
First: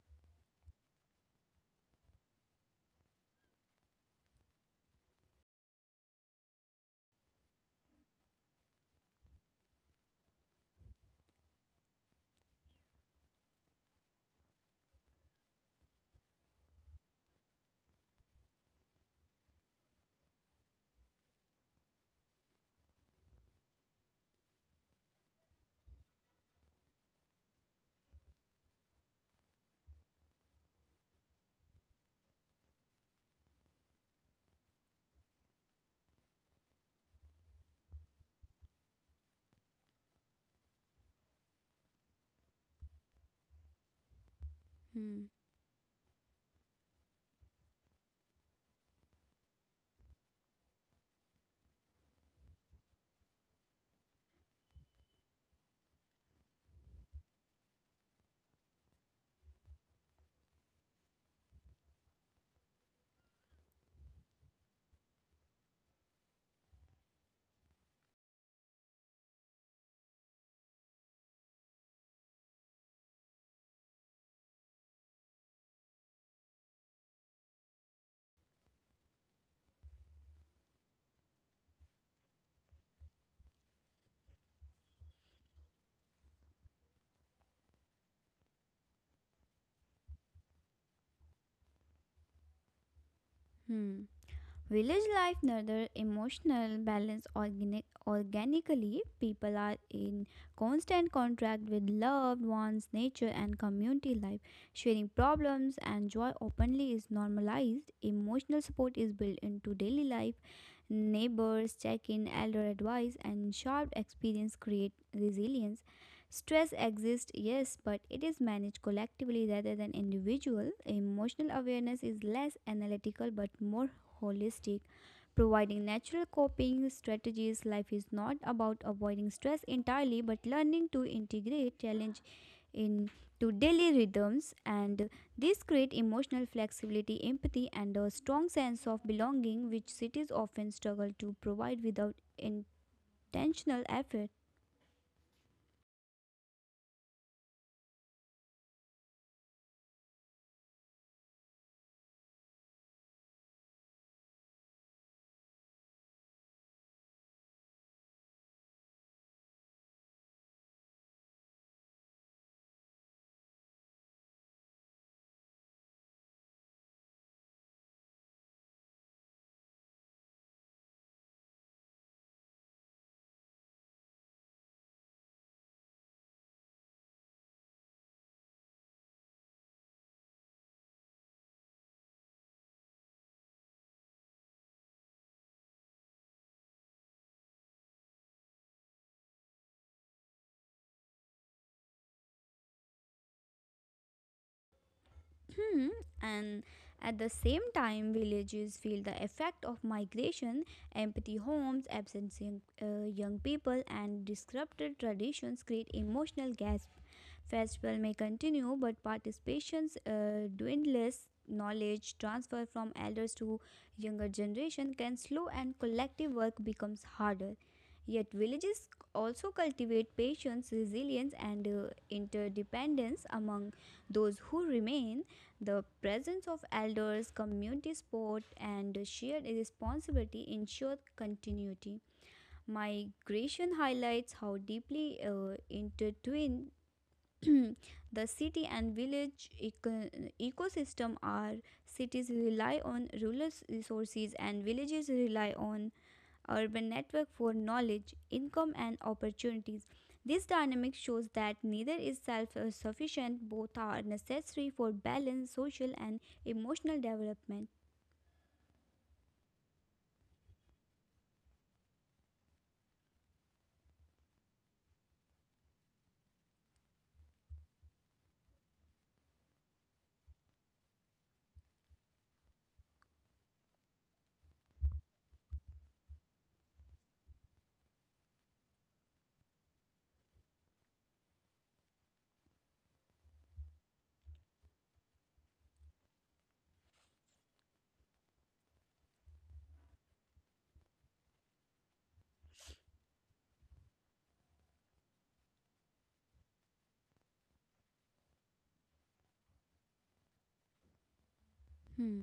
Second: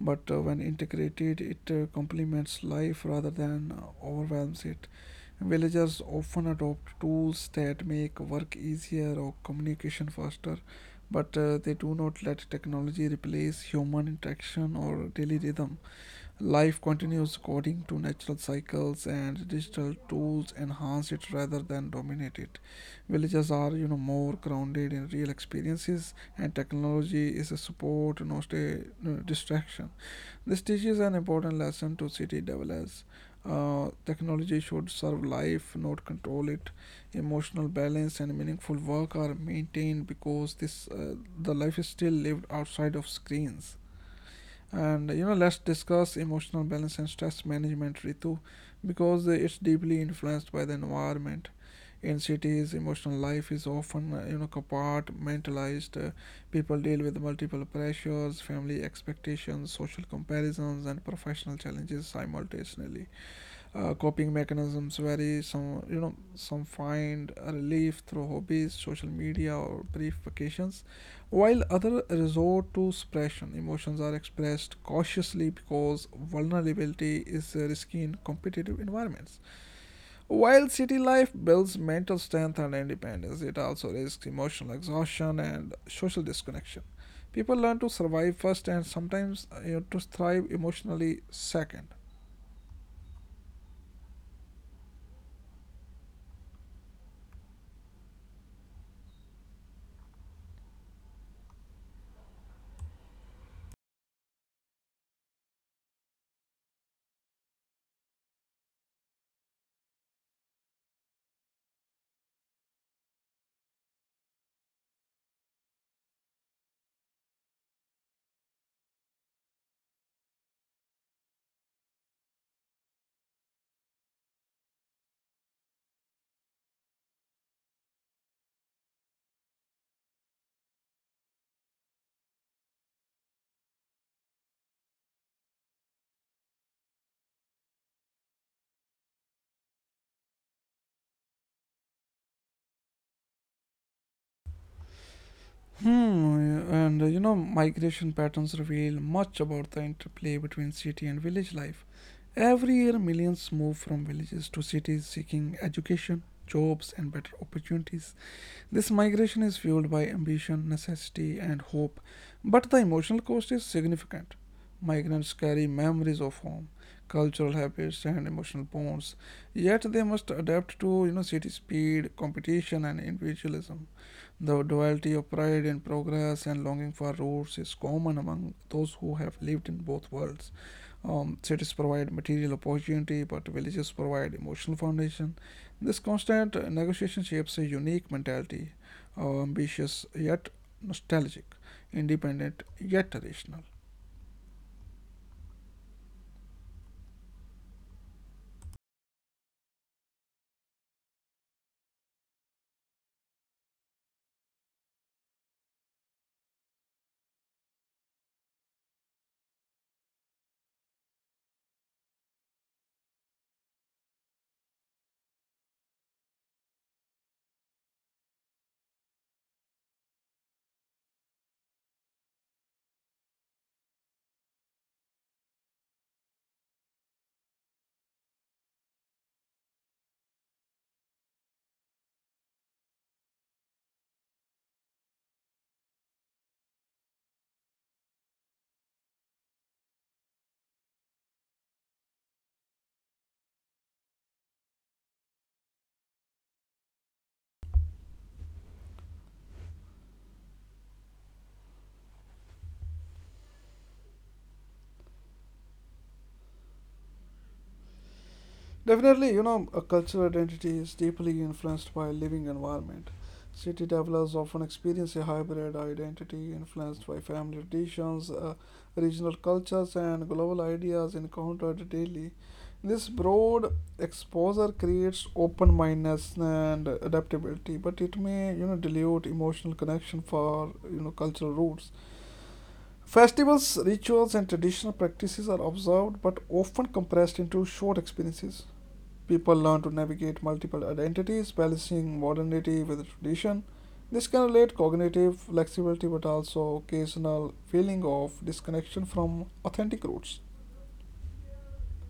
A: but uh, when integrated, it uh, complements life rather than uh, overwhelms it. Villagers often adopt tools that make work easier or communication faster, but uh, they do not let technology replace human interaction or daily rhythm. Life continues according to natural cycles, and digital tools enhance it rather than dominate it. Villagers are, you know, more grounded in real experiences, and technology is a support, not a uh, distraction. This teaches an important lesson to city developers. Uh, technology should serve life, not control it. Emotional balance and meaningful work are maintained because this uh, the life is still lived outside of screens. And
B: Hmm.
A: you know, let's discuss emotional balance and stress management, Ritu, because uh, it's deeply influenced by the environment. In cities, emotional life is often uh, you know, compartmentalized. Uh, people deal with multiple pressures, family expectations, social comparisons, and professional challenges simultaneously. Uh, coping mechanisms vary. Some, you know, some find a relief through hobbies, social media, or brief vacations, while others resort to suppression. Emotions are expressed cautiously because vulnerability is uh, risky in competitive environments. While city life builds mental strength and independence, it also risks emotional exhaustion and social disconnection. People learn to survive first and sometimes, uh, you know, to thrive emotionally second.
B: Hmm. Village life nurture emotional balance organic, organically. People are in constant contact with loved ones, nature, and community life. Sharing problems and joy openly is normalized. Emotional support is built into daily life. Neighbors check in, elder advice, and shared experience create resilience. Stress exists, yes, but it is managed collectively rather than individual. Emotional awareness is less analytical but more holistic, providing natural coping strategies. Life is not about avoiding stress entirely, but learning to integrate challenge into daily rhythms. And this creates emotional flexibility, empathy, and a strong sense of belonging, which cities often struggle to provide without intentional effort.
A: Hmm, and uh, you know, migration patterns reveal much about the interplay between city and village life. Every year, millions move from villages to cities seeking education, jobs, and better opportunities. This migration is fueled by ambition, necessity, and hope, but the emotional cost is significant. Migrants carry memories of home, cultural habits, and emotional bonds, yet they must adapt to, you know, city speed, competition, and individualism. The duality of pride in progress and longing for roots is common among those who have lived in both worlds. Um, cities provide material opportunity, but villages provide emotional foundation. This constant negotiation shapes a unique mentality, uh, ambitious yet nostalgic, independent yet rational.
B: Hmm, and at the same time, villages feel the effect of migration, empty homes, absent young, uh, young people, and disrupted traditions create emotional gaps. Festival may continue, but participations uh, dwindles. Knowledge transfer from elders to younger generation can slow, and collective work becomes harder. Yet villages also cultivate patience, resilience, and uh, interdependence among those who remain. The presence of elders, community support, and shared responsibility ensure continuity. Migration highlights how deeply uh, intertwined the city and village eco- ecosystem are. Cities rely on rural resources and villages rely on urban network for knowledge income and opportunities. This dynamic shows that neither is self sufficient, both are necessary for balanced social and emotional development.
A: Definitely, you know, a cultural identity is deeply influenced by living environment. City dwellers often experience a hybrid identity influenced by family traditions, uh, regional cultures, and global ideas encountered daily. This broad exposure creates open-mindedness and adaptability, but it may, you know, dilute emotional connection for, you know, cultural roots. Festivals, rituals, and traditional practices are observed but often compressed into short experiences. People learn to navigate multiple identities, balancing modernity with tradition. This can relate cognitive flexibility but also occasional feeling of disconnection from authentic roots.
B: Hmm.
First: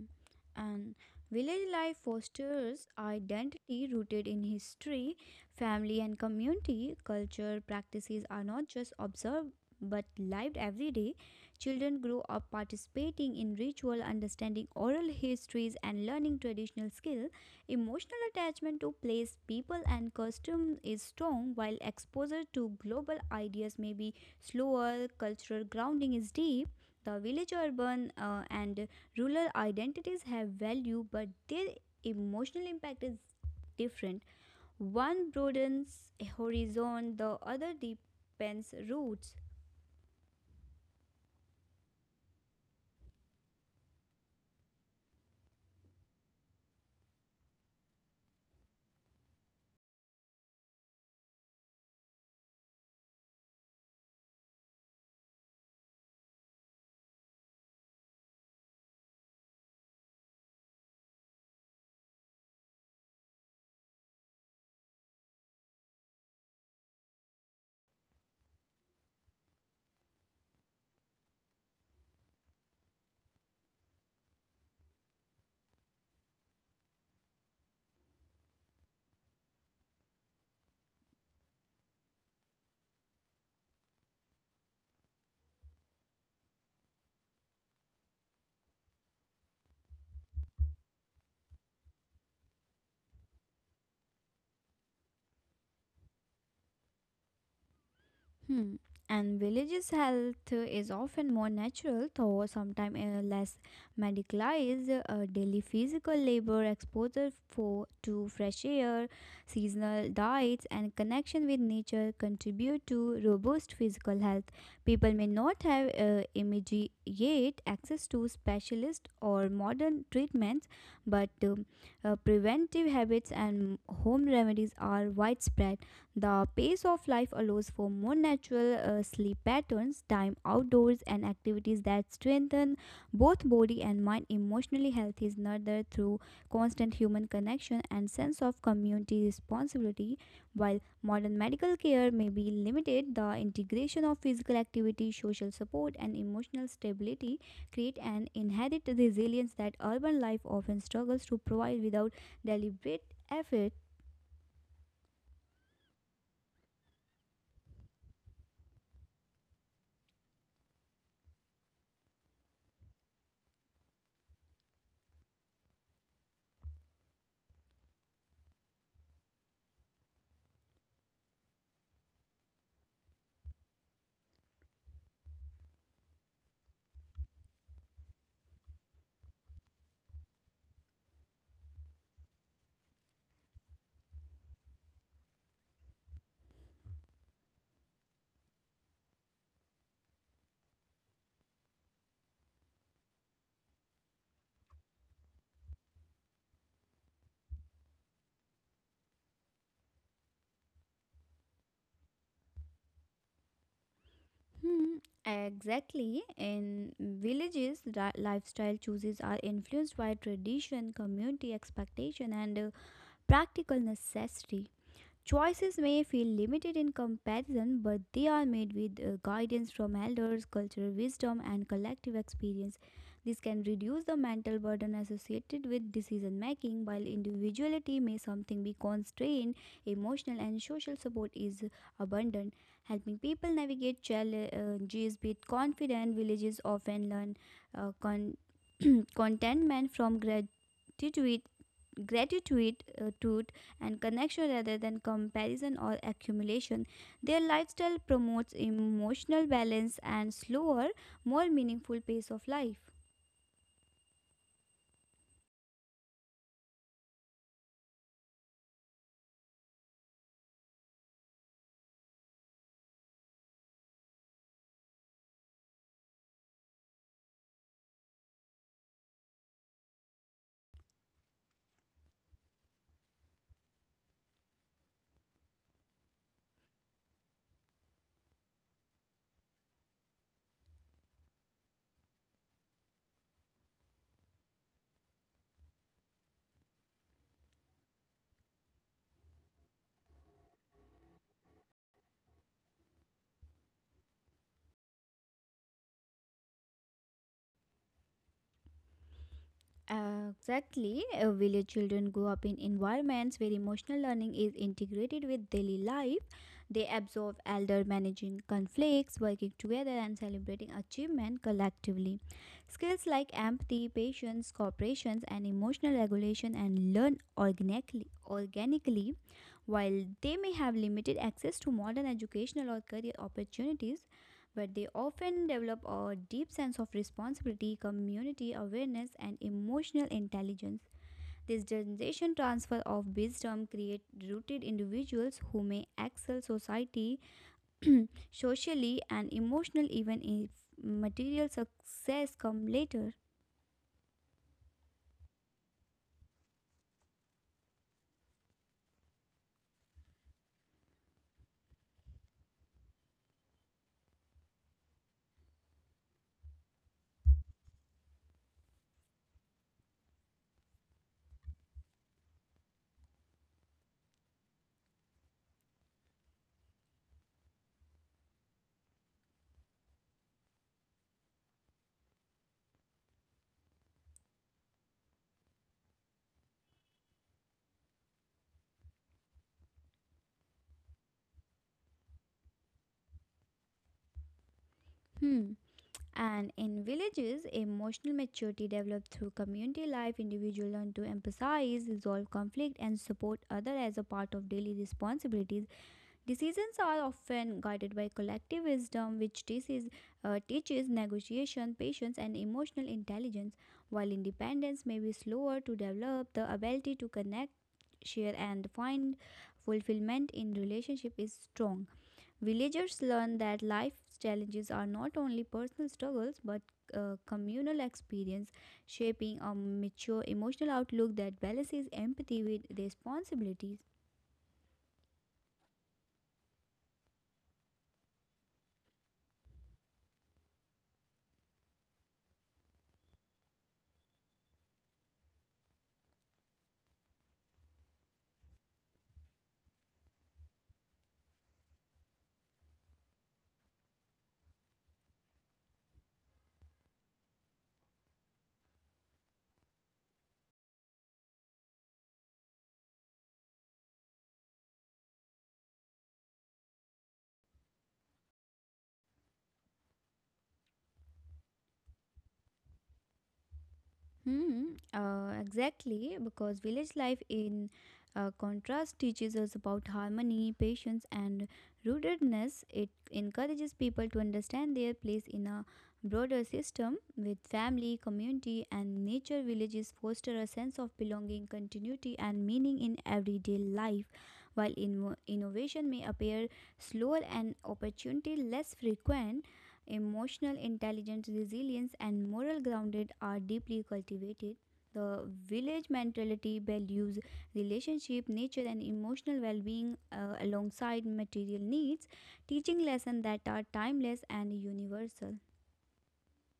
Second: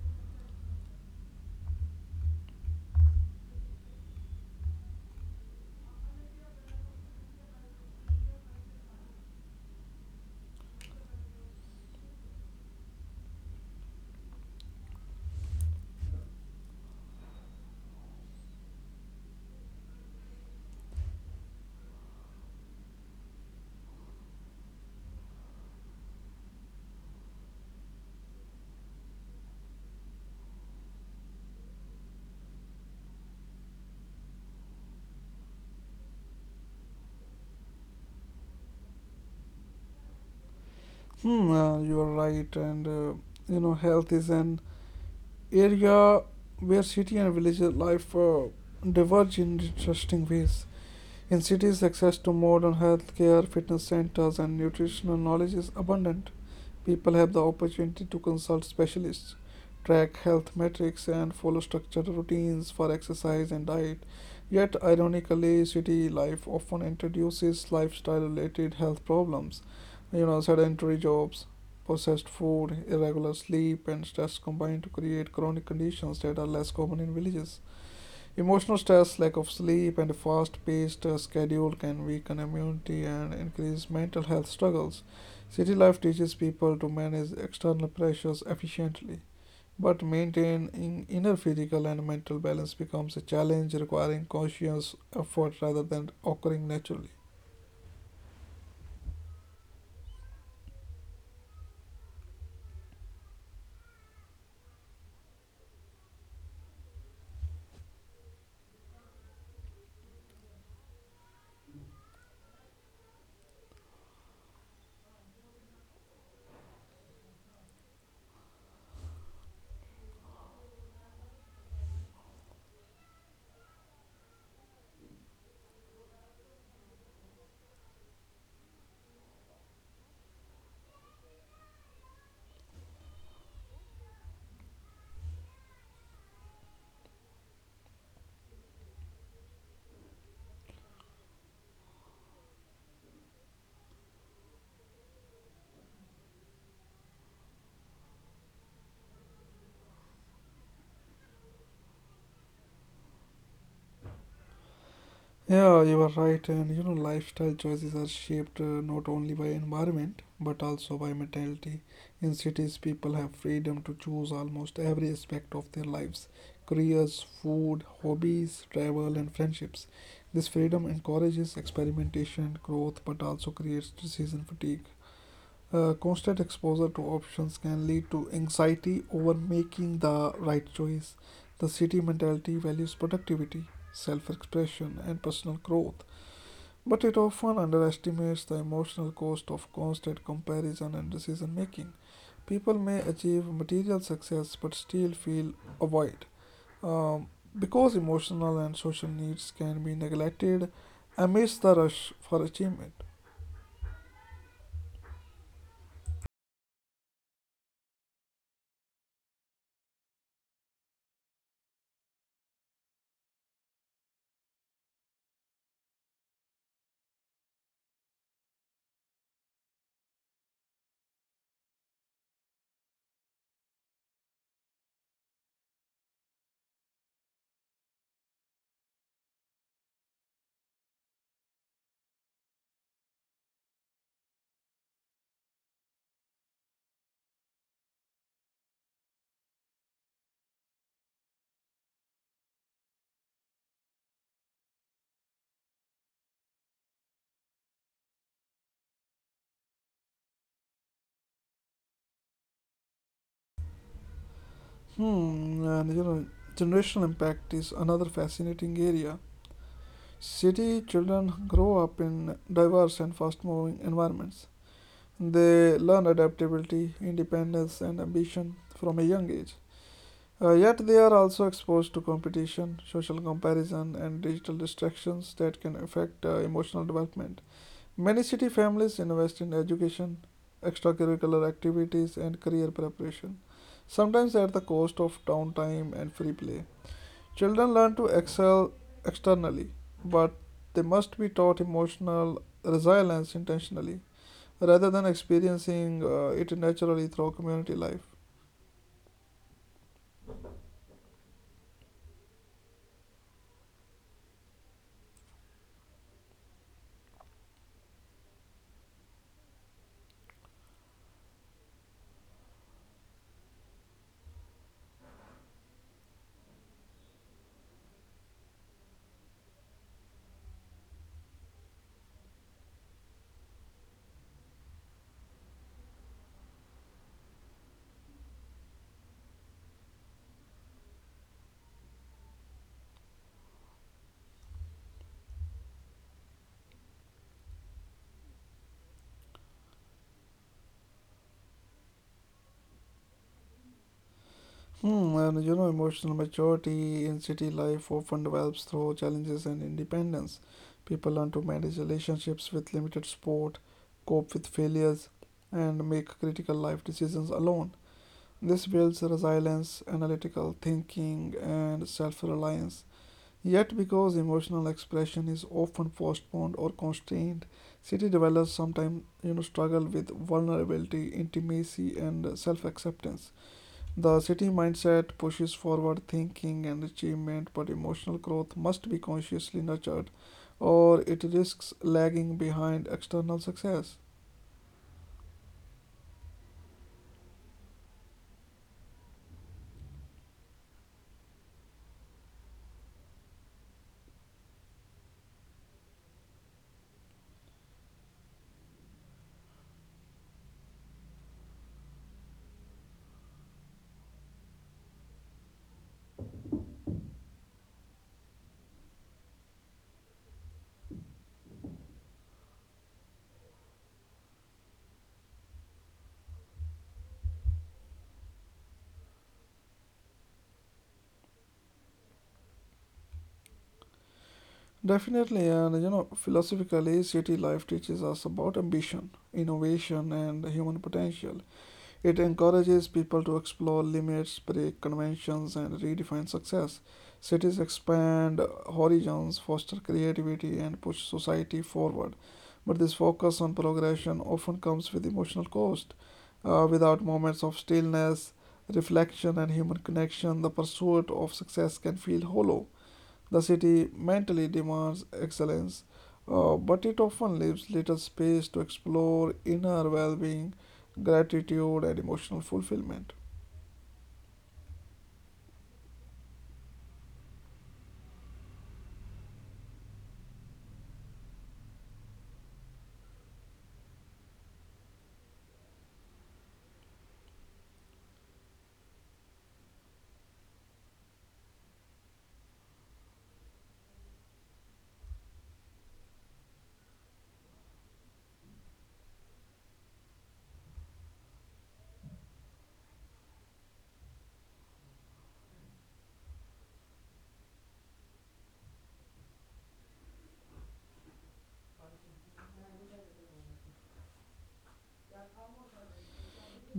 B: And village life fosters identity rooted in history, family, and community. Culture practices are not just observed but lived every day. Children grow up participating in ritual, understanding oral histories, and learning traditional skill. Emotional attachment to place, people, and custom is strong, while exposure to global ideas may be slower. Cultural grounding is deep. The village urban uh, and rural identities have value, but their emotional impact is different. One broadens horizon, the other deepens roots.
A: Hmm, uh, you are right, and uh, you know, health is an area where city and village life uh, diverge in interesting ways. In cities, access to modern healthcare, fitness centers, and nutritional knowledge is abundant. People have the opportunity to consult specialists, track health metrics, and follow structured routines for exercise and diet. Yet, ironically, city life often introduces lifestyle related health problems. You know, sedentary jobs, processed food, irregular sleep, and stress combine to create chronic conditions that are less common in villages. Emotional stress, lack of sleep, and a fast paced schedule can weaken immunity and increase mental health struggles. City life teaches people to manage external pressures efficiently, but maintaining inner physical and mental balance becomes a challenge requiring conscious effort rather than occurring naturally.
B: Hmm. And villages' health is often more natural, though sometimes uh, less medicalized. Uh, daily physical labor, exposure for, to fresh air, seasonal diets, and connection with nature contribute to robust physical health. People may not have uh, immediate access to specialist or modern treatments, but um, uh, preventive habits and home remedies are widespread. The pace of life allows for more natural uh, sleep patterns, time outdoors, and activities that strengthen both body and mind. Emotionally health is nurtured through constant human connection and sense of community responsibility. While modern medical care may be limited, the integration of physical activity, social support, and emotional stability create an inherent resilience that urban life often struggles to provide without deliberate effort.
A: Yeah, you are right. And you know, lifestyle choices are shaped uh, not only by environment but also by mentality. In cities, people have freedom to choose almost every aspect of their lives: careers, food, hobbies, travel, and friendships. This freedom encourages experimentation and growth but also creates decision fatigue. Uh, constant exposure to options can lead to anxiety over making the right choice. The city mentality values productivity, self expression, and personal growth, but it often underestimates the emotional cost of constant comparison and decision making. People may achieve material success but still feel a void. Um, because emotional and social needs can be neglected amidst the rush for achievement.
B: Hmm, exactly. In villages, ri- lifestyle choices are influenced by tradition, community expectation, and uh, practical necessity. Choices may feel limited in comparison, but they are made with uh, guidance from elders, cultural wisdom, and collective experience. This can reduce the mental burden associated with decision making. While individuality may something be constrained, emotional and social support is abundant. Helping people navigate challenges with confidence, villages often learn uh, con- contentment from gratitude gratitude uh, tooth, and connection rather than comparison or accumulation. Their lifestyle promotes emotional balance and slower, more meaningful pace of life.
A: Hmm, and you know, generational impact is another fascinating area. City children grow up in diverse and fast moving environments. They learn adaptability, independence, and ambition from a young age. Uh, yet they are also exposed to competition, social comparison, and digital distractions that can affect uh, emotional development. Many city families invest in education, extracurricular activities, and career preparation, sometimes at the cost of downtime and free play. Children learn to excel externally, but they must be taught emotional resilience intentionally rather than experiencing uh, it naturally through community life.
B: Uh, Exactly. Uh, village children grow up in environments where emotional learning is integrated with daily life. They absorb elder managing conflicts, working together, and celebrating achievement collectively. Skills like empathy, patience, cooperation, and emotional regulation and learn organically, organically, while they may have limited access to modern educational or career opportunities, but they often develop a deep sense of responsibility, community awareness, and emotional intelligence. This generation transfer of wisdom creates rooted individuals who may excel society, socially, and emotionally, even if material success comes later.
A: Hmm, and you know, emotional maturity in city life often develops through challenges and independence. People learn to manage relationships with limited support, cope with failures, and make critical life decisions alone. This builds resilience, analytical thinking, and self reliance. Yet, because emotional expression is often postponed or constrained, city dwellers sometimes you know struggle with vulnerability, intimacy, and self-acceptance. The city mindset pushes forward thinking and achievement, but emotional growth must be consciously nurtured, or it risks lagging behind external success.
B: Hmm. And in villages, emotional maturity developed through community life. Individuals learn to emphasize, resolve conflict, and support others as a part of daily responsibilities. Decisions are often guided by collective wisdom, which teaches, uh, teaches negotiation, patience, and emotional intelligence. While independence may be slower to develop, the ability to connect, share, and find fulfillment in relationship is strong. Villagers learn that life's challenges are not only personal struggles but uh, communal experience, shaping a mature emotional outlook that balances empathy with responsibilities.
A: Definitely, and you know, philosophically, city life teaches us about ambition, innovation, and human potential. It encourages people to explore limits, break conventions, and redefine success. Cities expand horizons, foster creativity, and push society forward. But this focus on progression often comes with emotional cost. Uh, without moments of stillness, reflection, and human connection, the pursuit of success can feel hollow. The city mentally demands excellence, uh, but it often leaves little space to explore inner well being, gratitude, and emotional fulfillment.
B: Hmm, uh, exactly, because village life, in uh, contrast, teaches us about harmony, patience, and rootedness. It encourages people to understand their place in a broader system with family, community, and nature. Villages foster a sense of belonging, continuity, and meaning in everyday life. While inno- innovation may appear slower and opportunity less frequent, emotional intelligence, resilience, and moral grounded are deeply cultivated. The village mentality values relationship, nature, and emotional well-being uh, alongside material needs, teaching lessons that are timeless and universal.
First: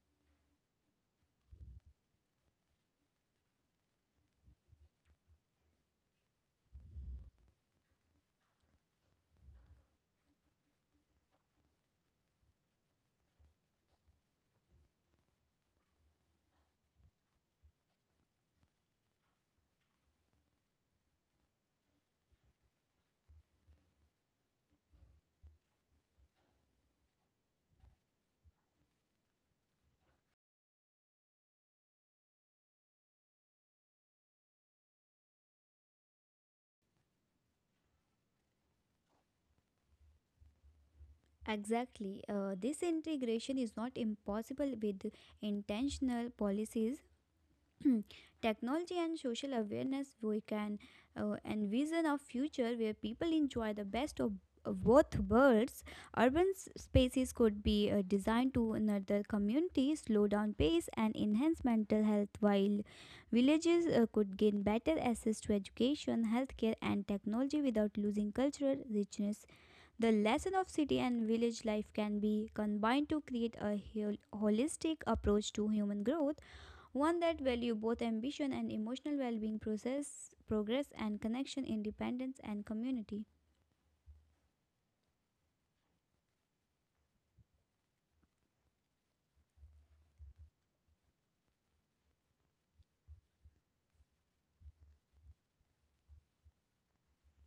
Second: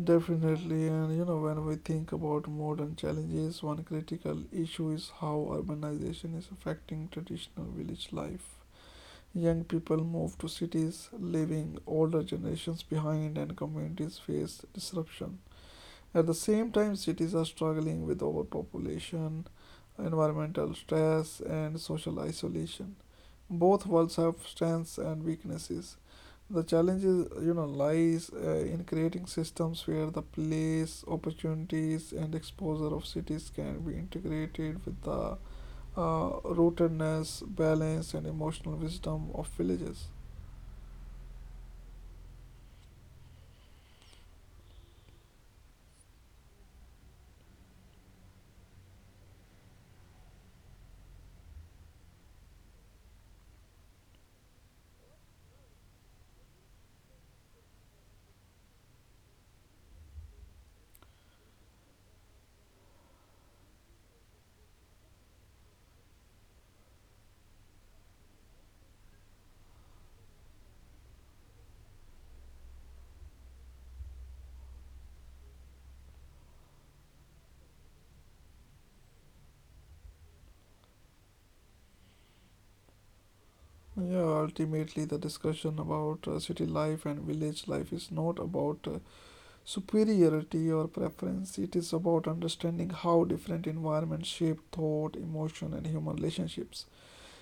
A: Definitely, and you know, when we think about modern challenges, one critical issue is how urbanization is affecting traditional village life. Young people move to cities, leaving older generations behind, and communities face disruption. At the same time, cities are struggling with overpopulation, environmental stress, and social isolation. Both worlds have strengths and weaknesses. The challenge is, you know, lies uh, in creating systems where the place, opportunities, and exposure of cities can be integrated with the uh, rootedness, balance, and emotional wisdom of villages.
B: Exactly, uh, this integration is not impossible with intentional policies. Technology and social awareness we can uh, envision a future where people enjoy the best of of both worlds. Urban s- spaces could be uh, designed to another community, slow down pace and enhance mental health, while villages uh, could gain better access to education, healthcare and technology without losing cultural richness. The lesson of city and village life can be combined to create a hol- holistic approach to human growth, one that value both ambition and emotional well-being, process, progress and connection, independence and community.
A: Yeah, ultimately, the discussion about uh, city life and village life is not about uh, superiority or preference. It is about understanding how different environments shape thought, emotion, and human relationships.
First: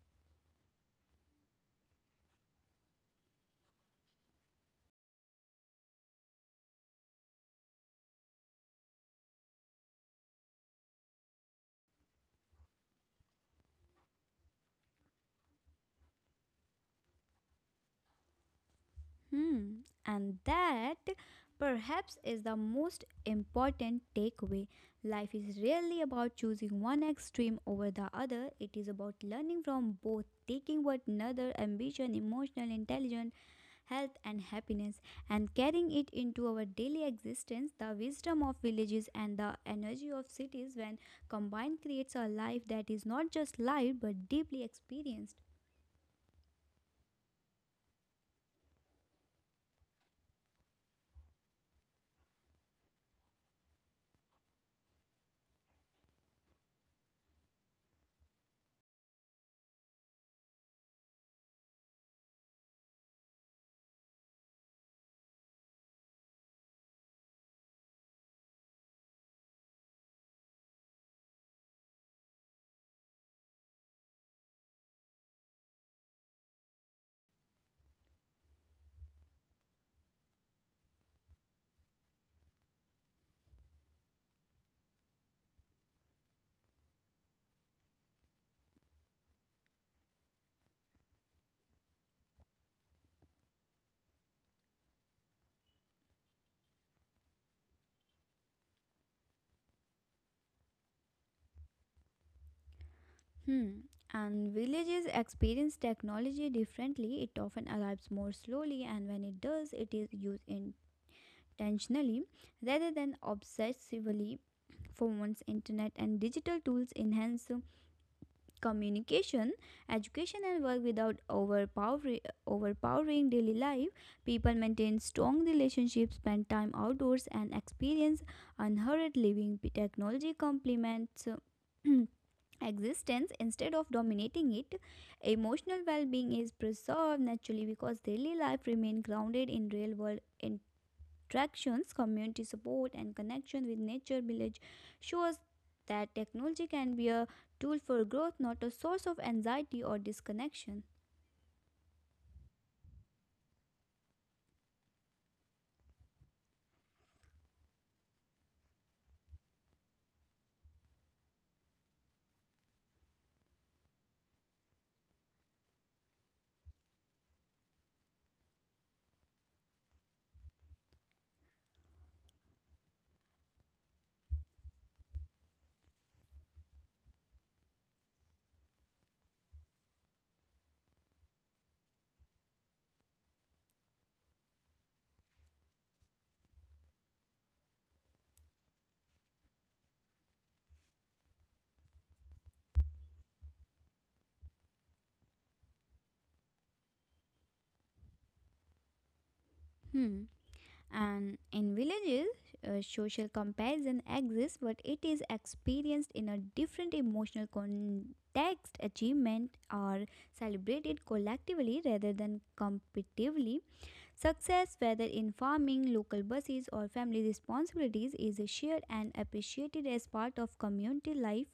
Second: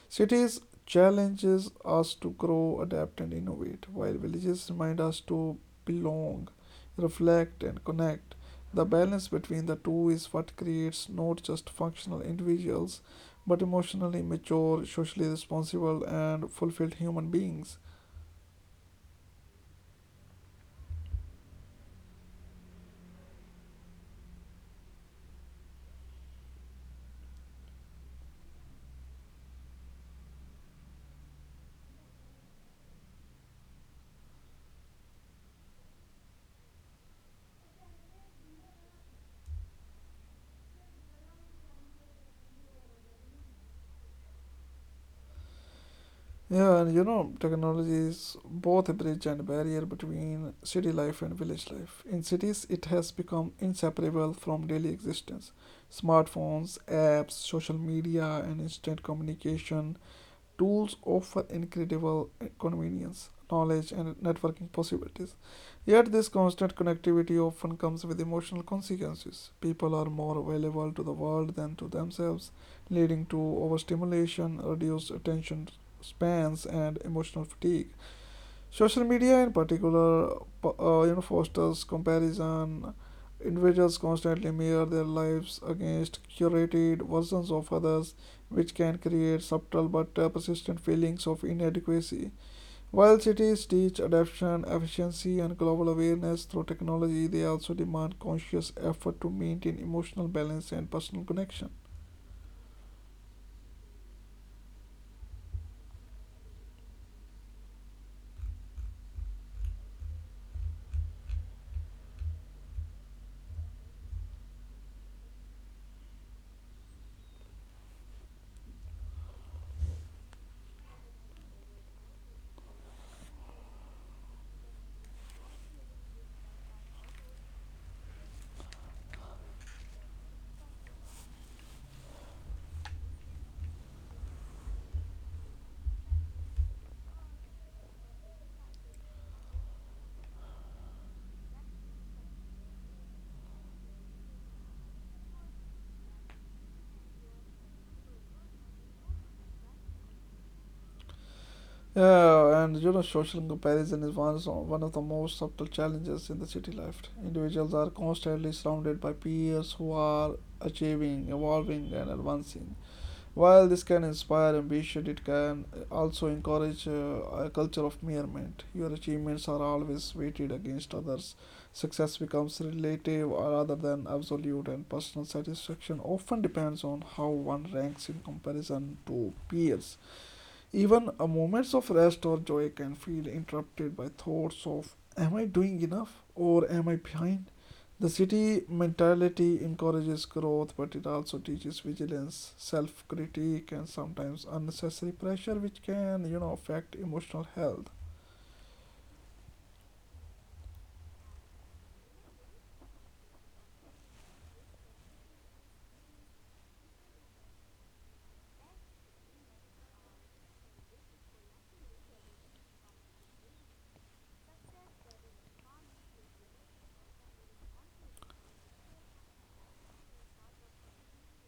A: Cities challenges us to grow, adapt, and innovate, while villages remind us to belong, reflect, and connect. The balance between the two is what creates not just functional individuals but emotionally mature, socially responsible, and fulfilled human beings.
B: Hmm. And that perhaps is the most important takeaway. Life is really about choosing one extreme over the other. It is about learning from both, taking what another ambition, emotional intelligence, health, and happiness, and carrying it into our daily existence. The wisdom of villages and the energy of cities, when combined, creates a life that is not just lived but deeply experienced.
A: Yeah, and you know, technology is both a bridge and a barrier between city life and village life. In cities, it has become inseparable from daily existence. Smartphones, apps, social media, and instant communication tools offer incredible convenience, knowledge, and networking possibilities. Yet, this constant connectivity often comes with emotional consequences. People are more available to the world than to themselves, leading to overstimulation, reduced attention spans, and emotional fatigue. Social media, in particular, uh, you know, fosters comparison. Individuals constantly mirror their lives against curated versions of others, which can create subtle but uh, persistent feelings of inadequacy. While cities teach adaptation, efficiency, and global awareness through technology, they also demand conscious effort to maintain emotional balance and personal connection.
B: Hmm. And villages experience technology differently. It often arrives more slowly, and when it does, it is used intentionally rather than obsessively. Phones, internet, and digital tools enhance communication, education, and work without overpowering, overpowering daily life. People maintain strong relationships, spend time outdoors, and experience unhurried living. Technology complements existence instead of dominating it. Emotional well-being is preserved naturally because daily life remains grounded in real world interactions, community support, and connection with nature. Village shows that technology can be a tool for growth, not a source of anxiety or disconnection.
A: Yeah, and you know, social comparison is one, so- one of the most subtle challenges in the city life. Individuals are constantly surrounded by peers who are achieving, evolving, and advancing. While this can inspire ambition, it can also encourage uh, a culture of merriment. Your achievements are always weighted against others. Success becomes relative rather than absolute, and personal satisfaction often depends on how one ranks in comparison to peers. Even a moments of rest or joy can feel interrupted by thoughts of am I doing enough or am I behind? The city mentality encourages growth, but it also teaches vigilance, self critique, and sometimes unnecessary pressure, which can, you know, affect emotional health.
B: Hmm. And in villages, uh, social comparison exists, but it is experienced in a different emotional context. Achievement are celebrated collectively rather than competitively. Success, whether in farming, local buses, or family responsibilities, is shared and appreciated as part of community life.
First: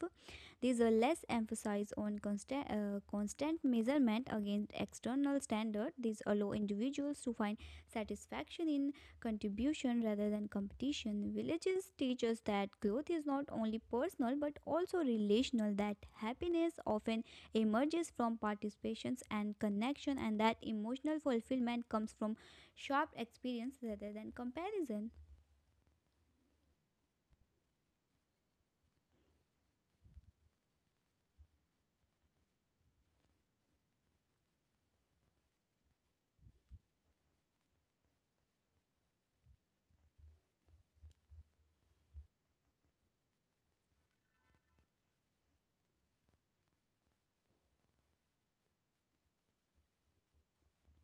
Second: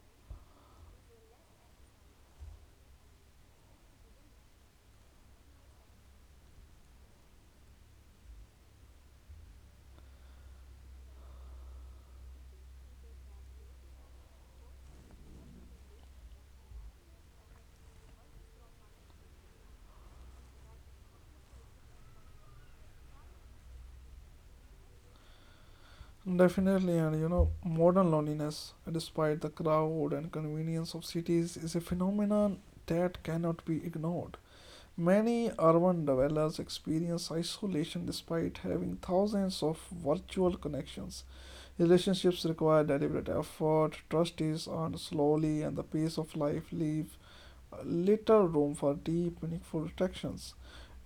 B: These are less emphasized on constant, uh, constant measurement against external standards. These allow individuals to find satisfaction in contribution rather than competition. Villages teach us that growth is not only personal but also relational, that happiness often emerges from participations and connection, and that emotional fulfillment comes from Shop experience rather than comparison.
A: Definitely, and you know, modern loneliness, despite the crowd and convenience of cities, is a phenomenon that cannot be ignored. Many urban dwellers experience isolation despite having thousands of virtual connections. Relationships require deliberate effort, trust is earned slowly, and the pace of life leaves little room for deep, meaningful reflections.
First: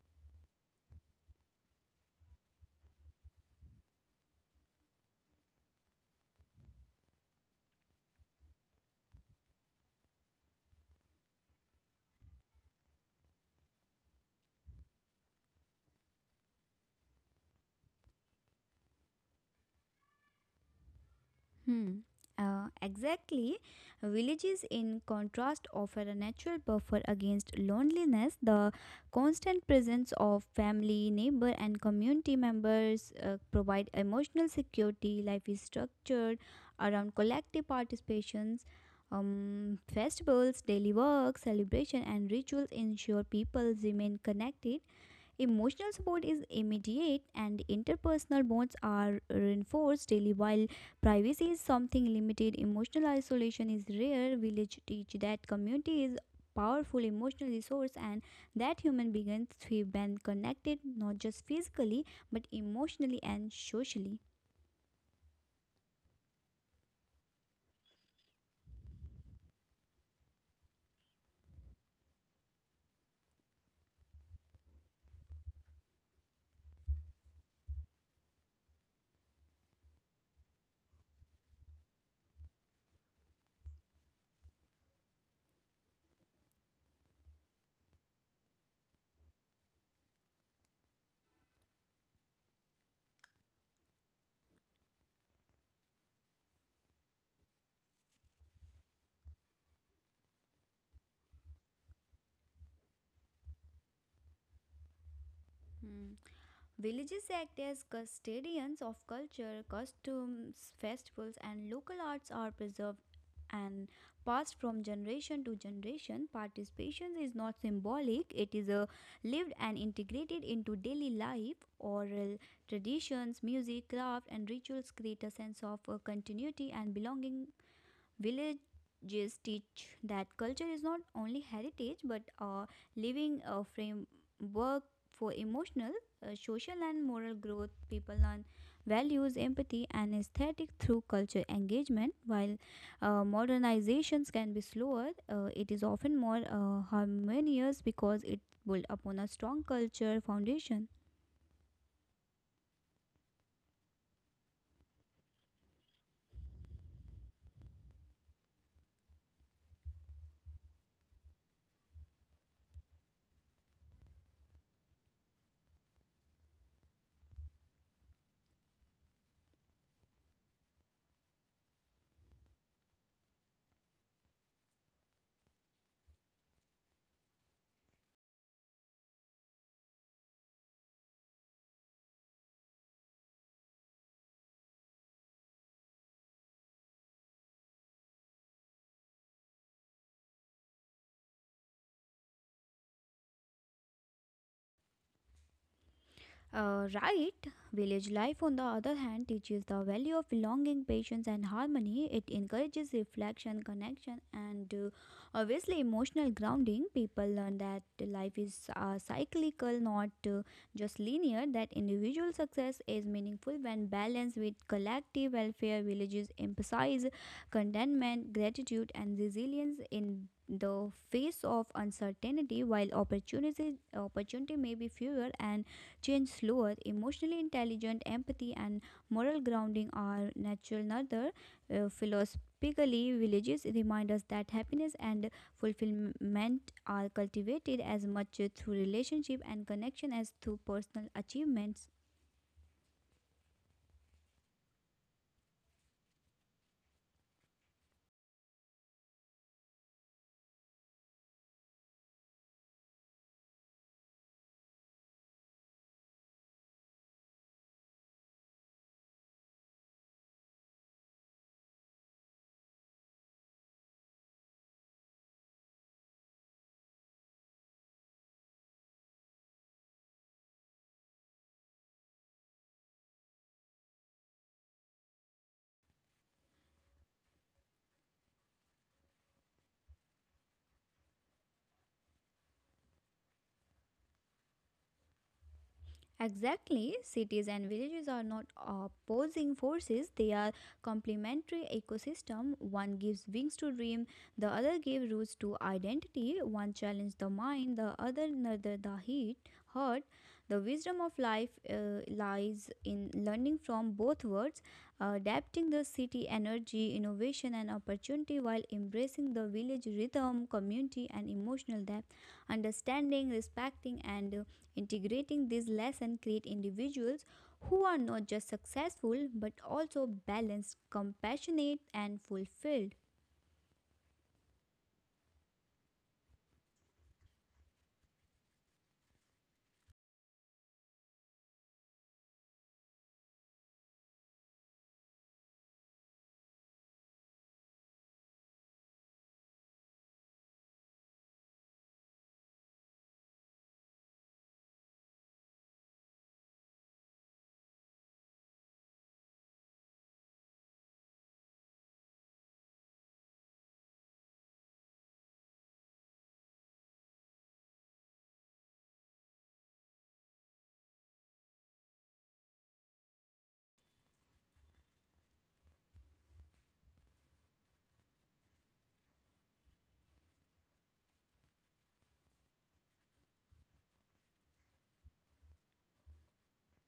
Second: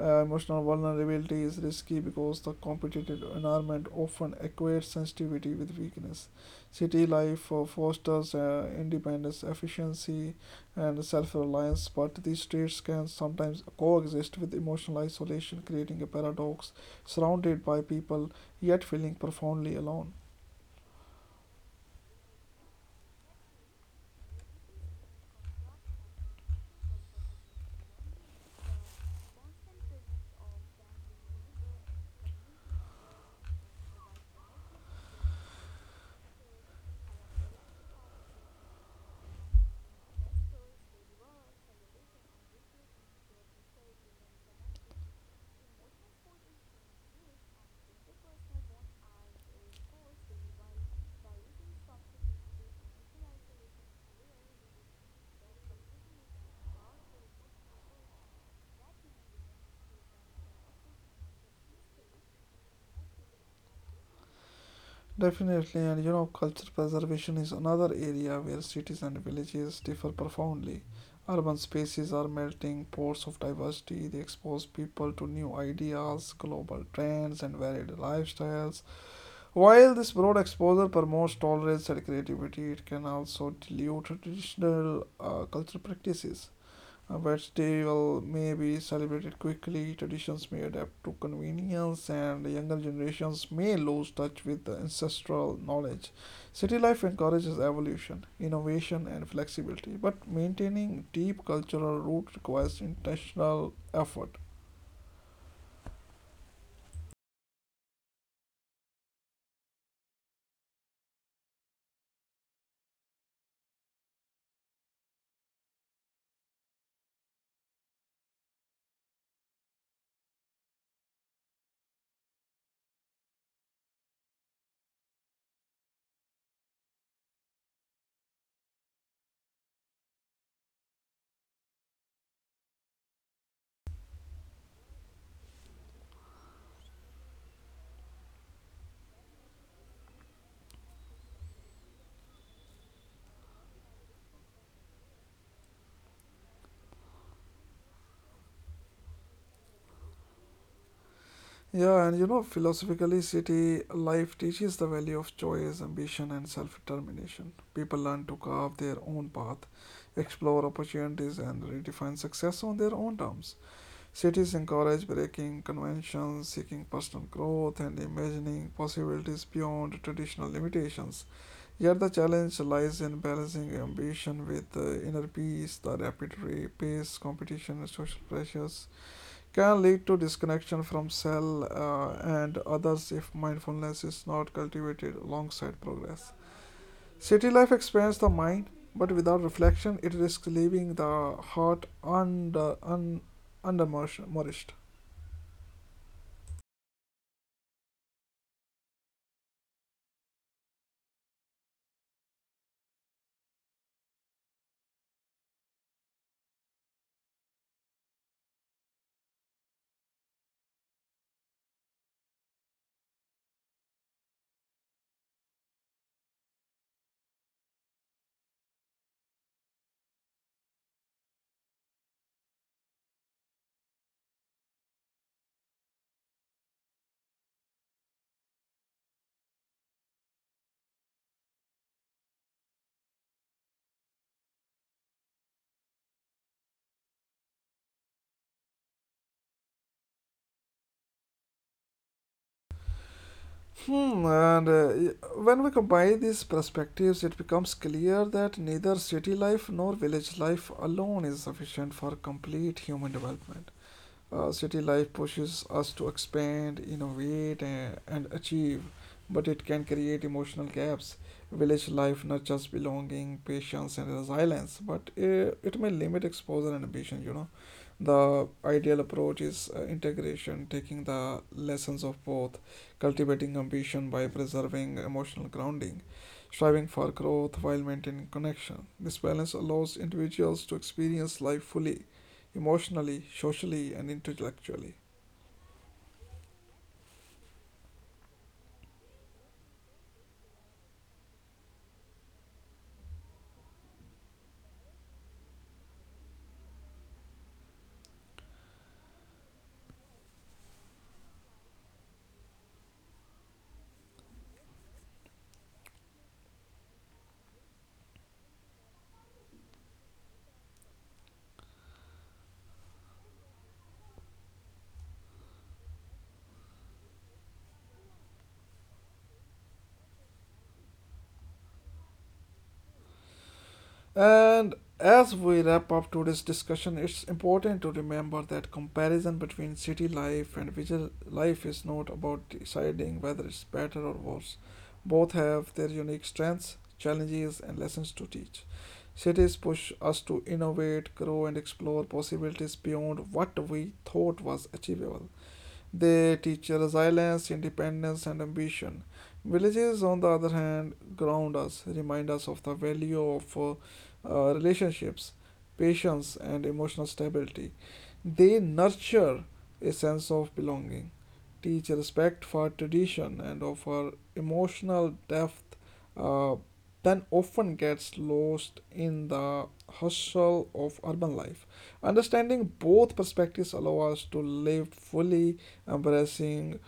A: Uh, emotional vulnerability is risky because the competitive environment often equates sensitivity with weakness. City life uh, fosters uh, independence, efficiency, and self reliance, but these traits can sometimes coexist with emotional isolation, creating a paradox surrounded by people yet feeling profoundly alone.
B: Hmm. Uh, exactly. Villages, in contrast, offer a natural buffer against loneliness. The constant presence of family, neighbor, and community members uh, provide emotional security. Life is structured around collective participations. Um, festivals, daily work, celebration, and rituals ensure people remain connected. Emotional support is immediate and interpersonal bonds are reinforced daily, while privacy is something limited. Emotional isolation is rare. Village teach that community is powerful emotional resource, and that human begins to be connected not just physically but emotionally and socially.
A: Definitely, and you know, culture preservation is another area where cities and villages differ profoundly. Urban spaces are melting pots of diversity, they expose people to new ideas, global trends, and varied lifestyles. While this broad exposure promotes tolerance and creativity, it can also dilute traditional uh, cultural practices. A festival may be celebrated quickly, traditions may adapt to convenience, and younger generations may lose touch with the ancestral knowledge. City life encourages evolution, innovation, and flexibility, but maintaining deep cultural root requires intentional effort.
B: Hmm. Villages act as custodians of culture. Costumes, festivals, and local arts are preserved and passed from generation to generation. Participation is not symbolic, it is a lived and integrated into daily life. Oral traditions, music, craft, and rituals create a sense of uh, continuity and belonging. Villages teach that culture is not only heritage but a living uh, framework for emotional, uh, social, and moral growth. People learn values, empathy, and aesthetic through culture engagement. While uh, modernizations can be slower, uh, it is often more uh, harmonious because it builds upon a strong culture foundation.
A: Yeah, and you know, philosophically, city life teaches the value of choice, ambition, and self determination. People learn to carve their own path, explore opportunities, and redefine success on their own terms. Cities encourage breaking conventions, seeking personal growth, and imagining possibilities beyond traditional limitations. Yet the challenge lies in balancing ambition with uh, inner peace. The rapid ra- pace, competition, and social pressures can lead to disconnection from self uh, and others if mindfulness is not cultivated alongside progress. City life expands the mind, but without reflection, it risks leaving the heart under, un, undernourished.
B: Uh, right, village life, on the other hand, teaches the value of belonging, patience, and harmony. It encourages reflection, connection, and uh, obviously emotional grounding. People learn that life is uh, cyclical, not uh, just linear, that individual success is meaningful when balanced with collective welfare. Villages emphasize contentment, gratitude, and resilience in the face of uncertainty, while opportunity opportunity may be fewer and change slower. Emotionally intelligent, empathy, and moral grounding are natural. Another, uh, philosophically, villages remind us that happiness and fulfillment are cultivated as much through relationship and connection as through personal achievements.
A: Hmm, and uh, when we combine these perspectives, it becomes clear that neither city life nor village life alone is sufficient for complete human development. Uh, city life pushes us to expand, innovate, and, and achieve, but it can create emotional gaps. Village life nurtures belonging, patience, and resilience, but uh, it may limit exposure and ambition, you know. The ideal approach is uh, integration, taking the lessons of both, cultivating ambition by preserving emotional grounding, striving for growth while maintaining connection. This balance allows individuals to experience life fully, emotionally, socially, and intellectually.
B: Exactly, cities and villages are not opposing forces, they are complementary ecosystem. One gives wings to dream, the other gives roots to identity. One challenges the mind, the other another the heat, heart. The wisdom of life uh, lies in learning from both worlds, adapting the city energy, innovation and opportunity, while embracing the village rhythm, community and emotional depth, understanding, respecting, and uh, integrating these lessons create individuals who are not just successful but also balanced, compassionate and fulfilled.
A: And as we wrap up today's discussion, it's important to remember that comparison between city life and village life is not about deciding whether it's better or worse. Both have their unique strengths, challenges, and lessons to teach. Cities push us to innovate, grow, and explore possibilities beyond what we thought was achievable. They teach resilience, independence, and ambition. Villages, on the other hand, ground us, remind us of the value of uh, uh, relationships, patience, and emotional stability. They nurture a sense of belonging, teach respect for tradition, and offer emotional depth uh, that often gets lost in the hustle of urban life. Understanding both perspectives allow us to live fully embracing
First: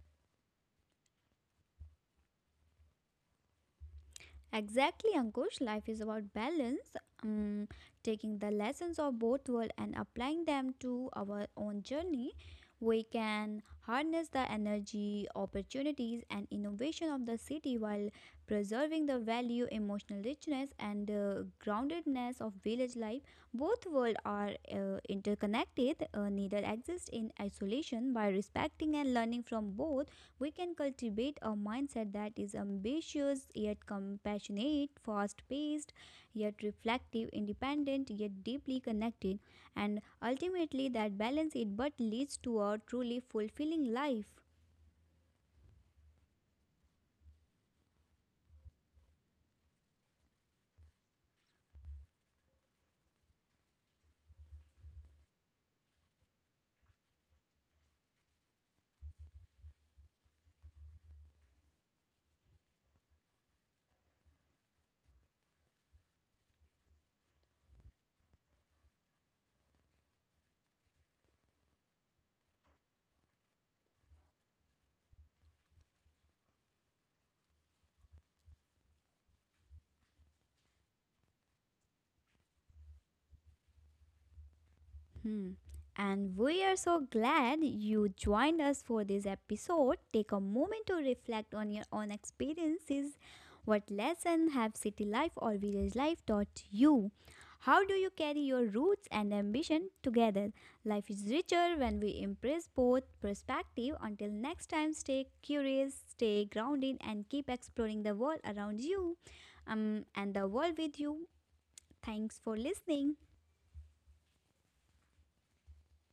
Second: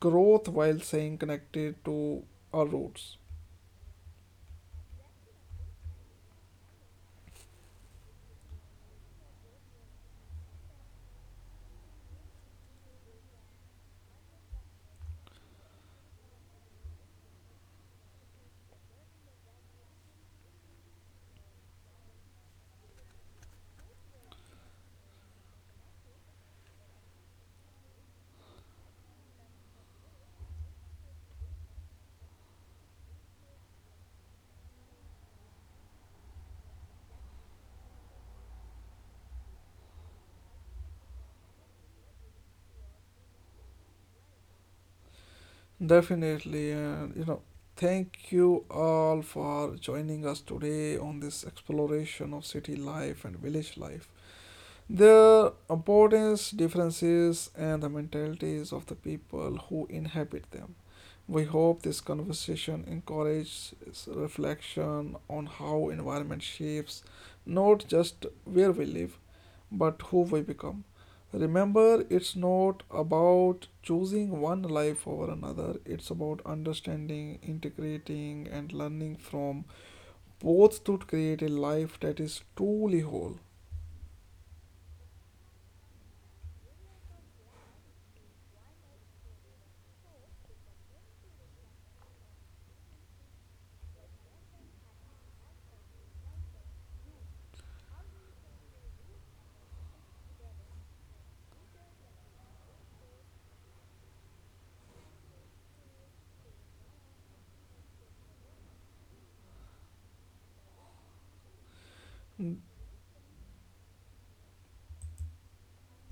A: growth while staying connected to our roots.
B: Exactly, Ankush. Life is about balance, um, taking the lessons of both worlds and applying them to our own journey. We can harness the energy, opportunities, and innovation of the city while preserving the value, emotional richness, and uh, groundedness of village life. Both worlds are uh, interconnected, uh, neither exist in isolation. By respecting and learning from both, we can cultivate a mindset that is ambitious yet compassionate, fast paced yet reflective, independent yet deeply connected, and ultimately that balance it but leads to a truly fulfilling life.
A: Definitely, and you know, thank you all for joining us today on this exploration of city life and village life. Their importance, differences, and the mentalities of the people who inhabit them. We hope this conversation encourages reflection on how environment shapes not just where we live but who we become. Remember, it's not about choosing one life over another, it's about understanding, integrating, and learning from both to create a life that is truly whole.
B: Hmm. And we are so glad you joined us for this episode. Take a moment to reflect on your own experiences. What lesson have city life or village life taught you? How do you carry your roots and ambition together? Life is richer when we embrace both perspective. Until next time, stay curious, stay grounded, and keep exploring the world around you, um, and the world with you. Thanks for listening.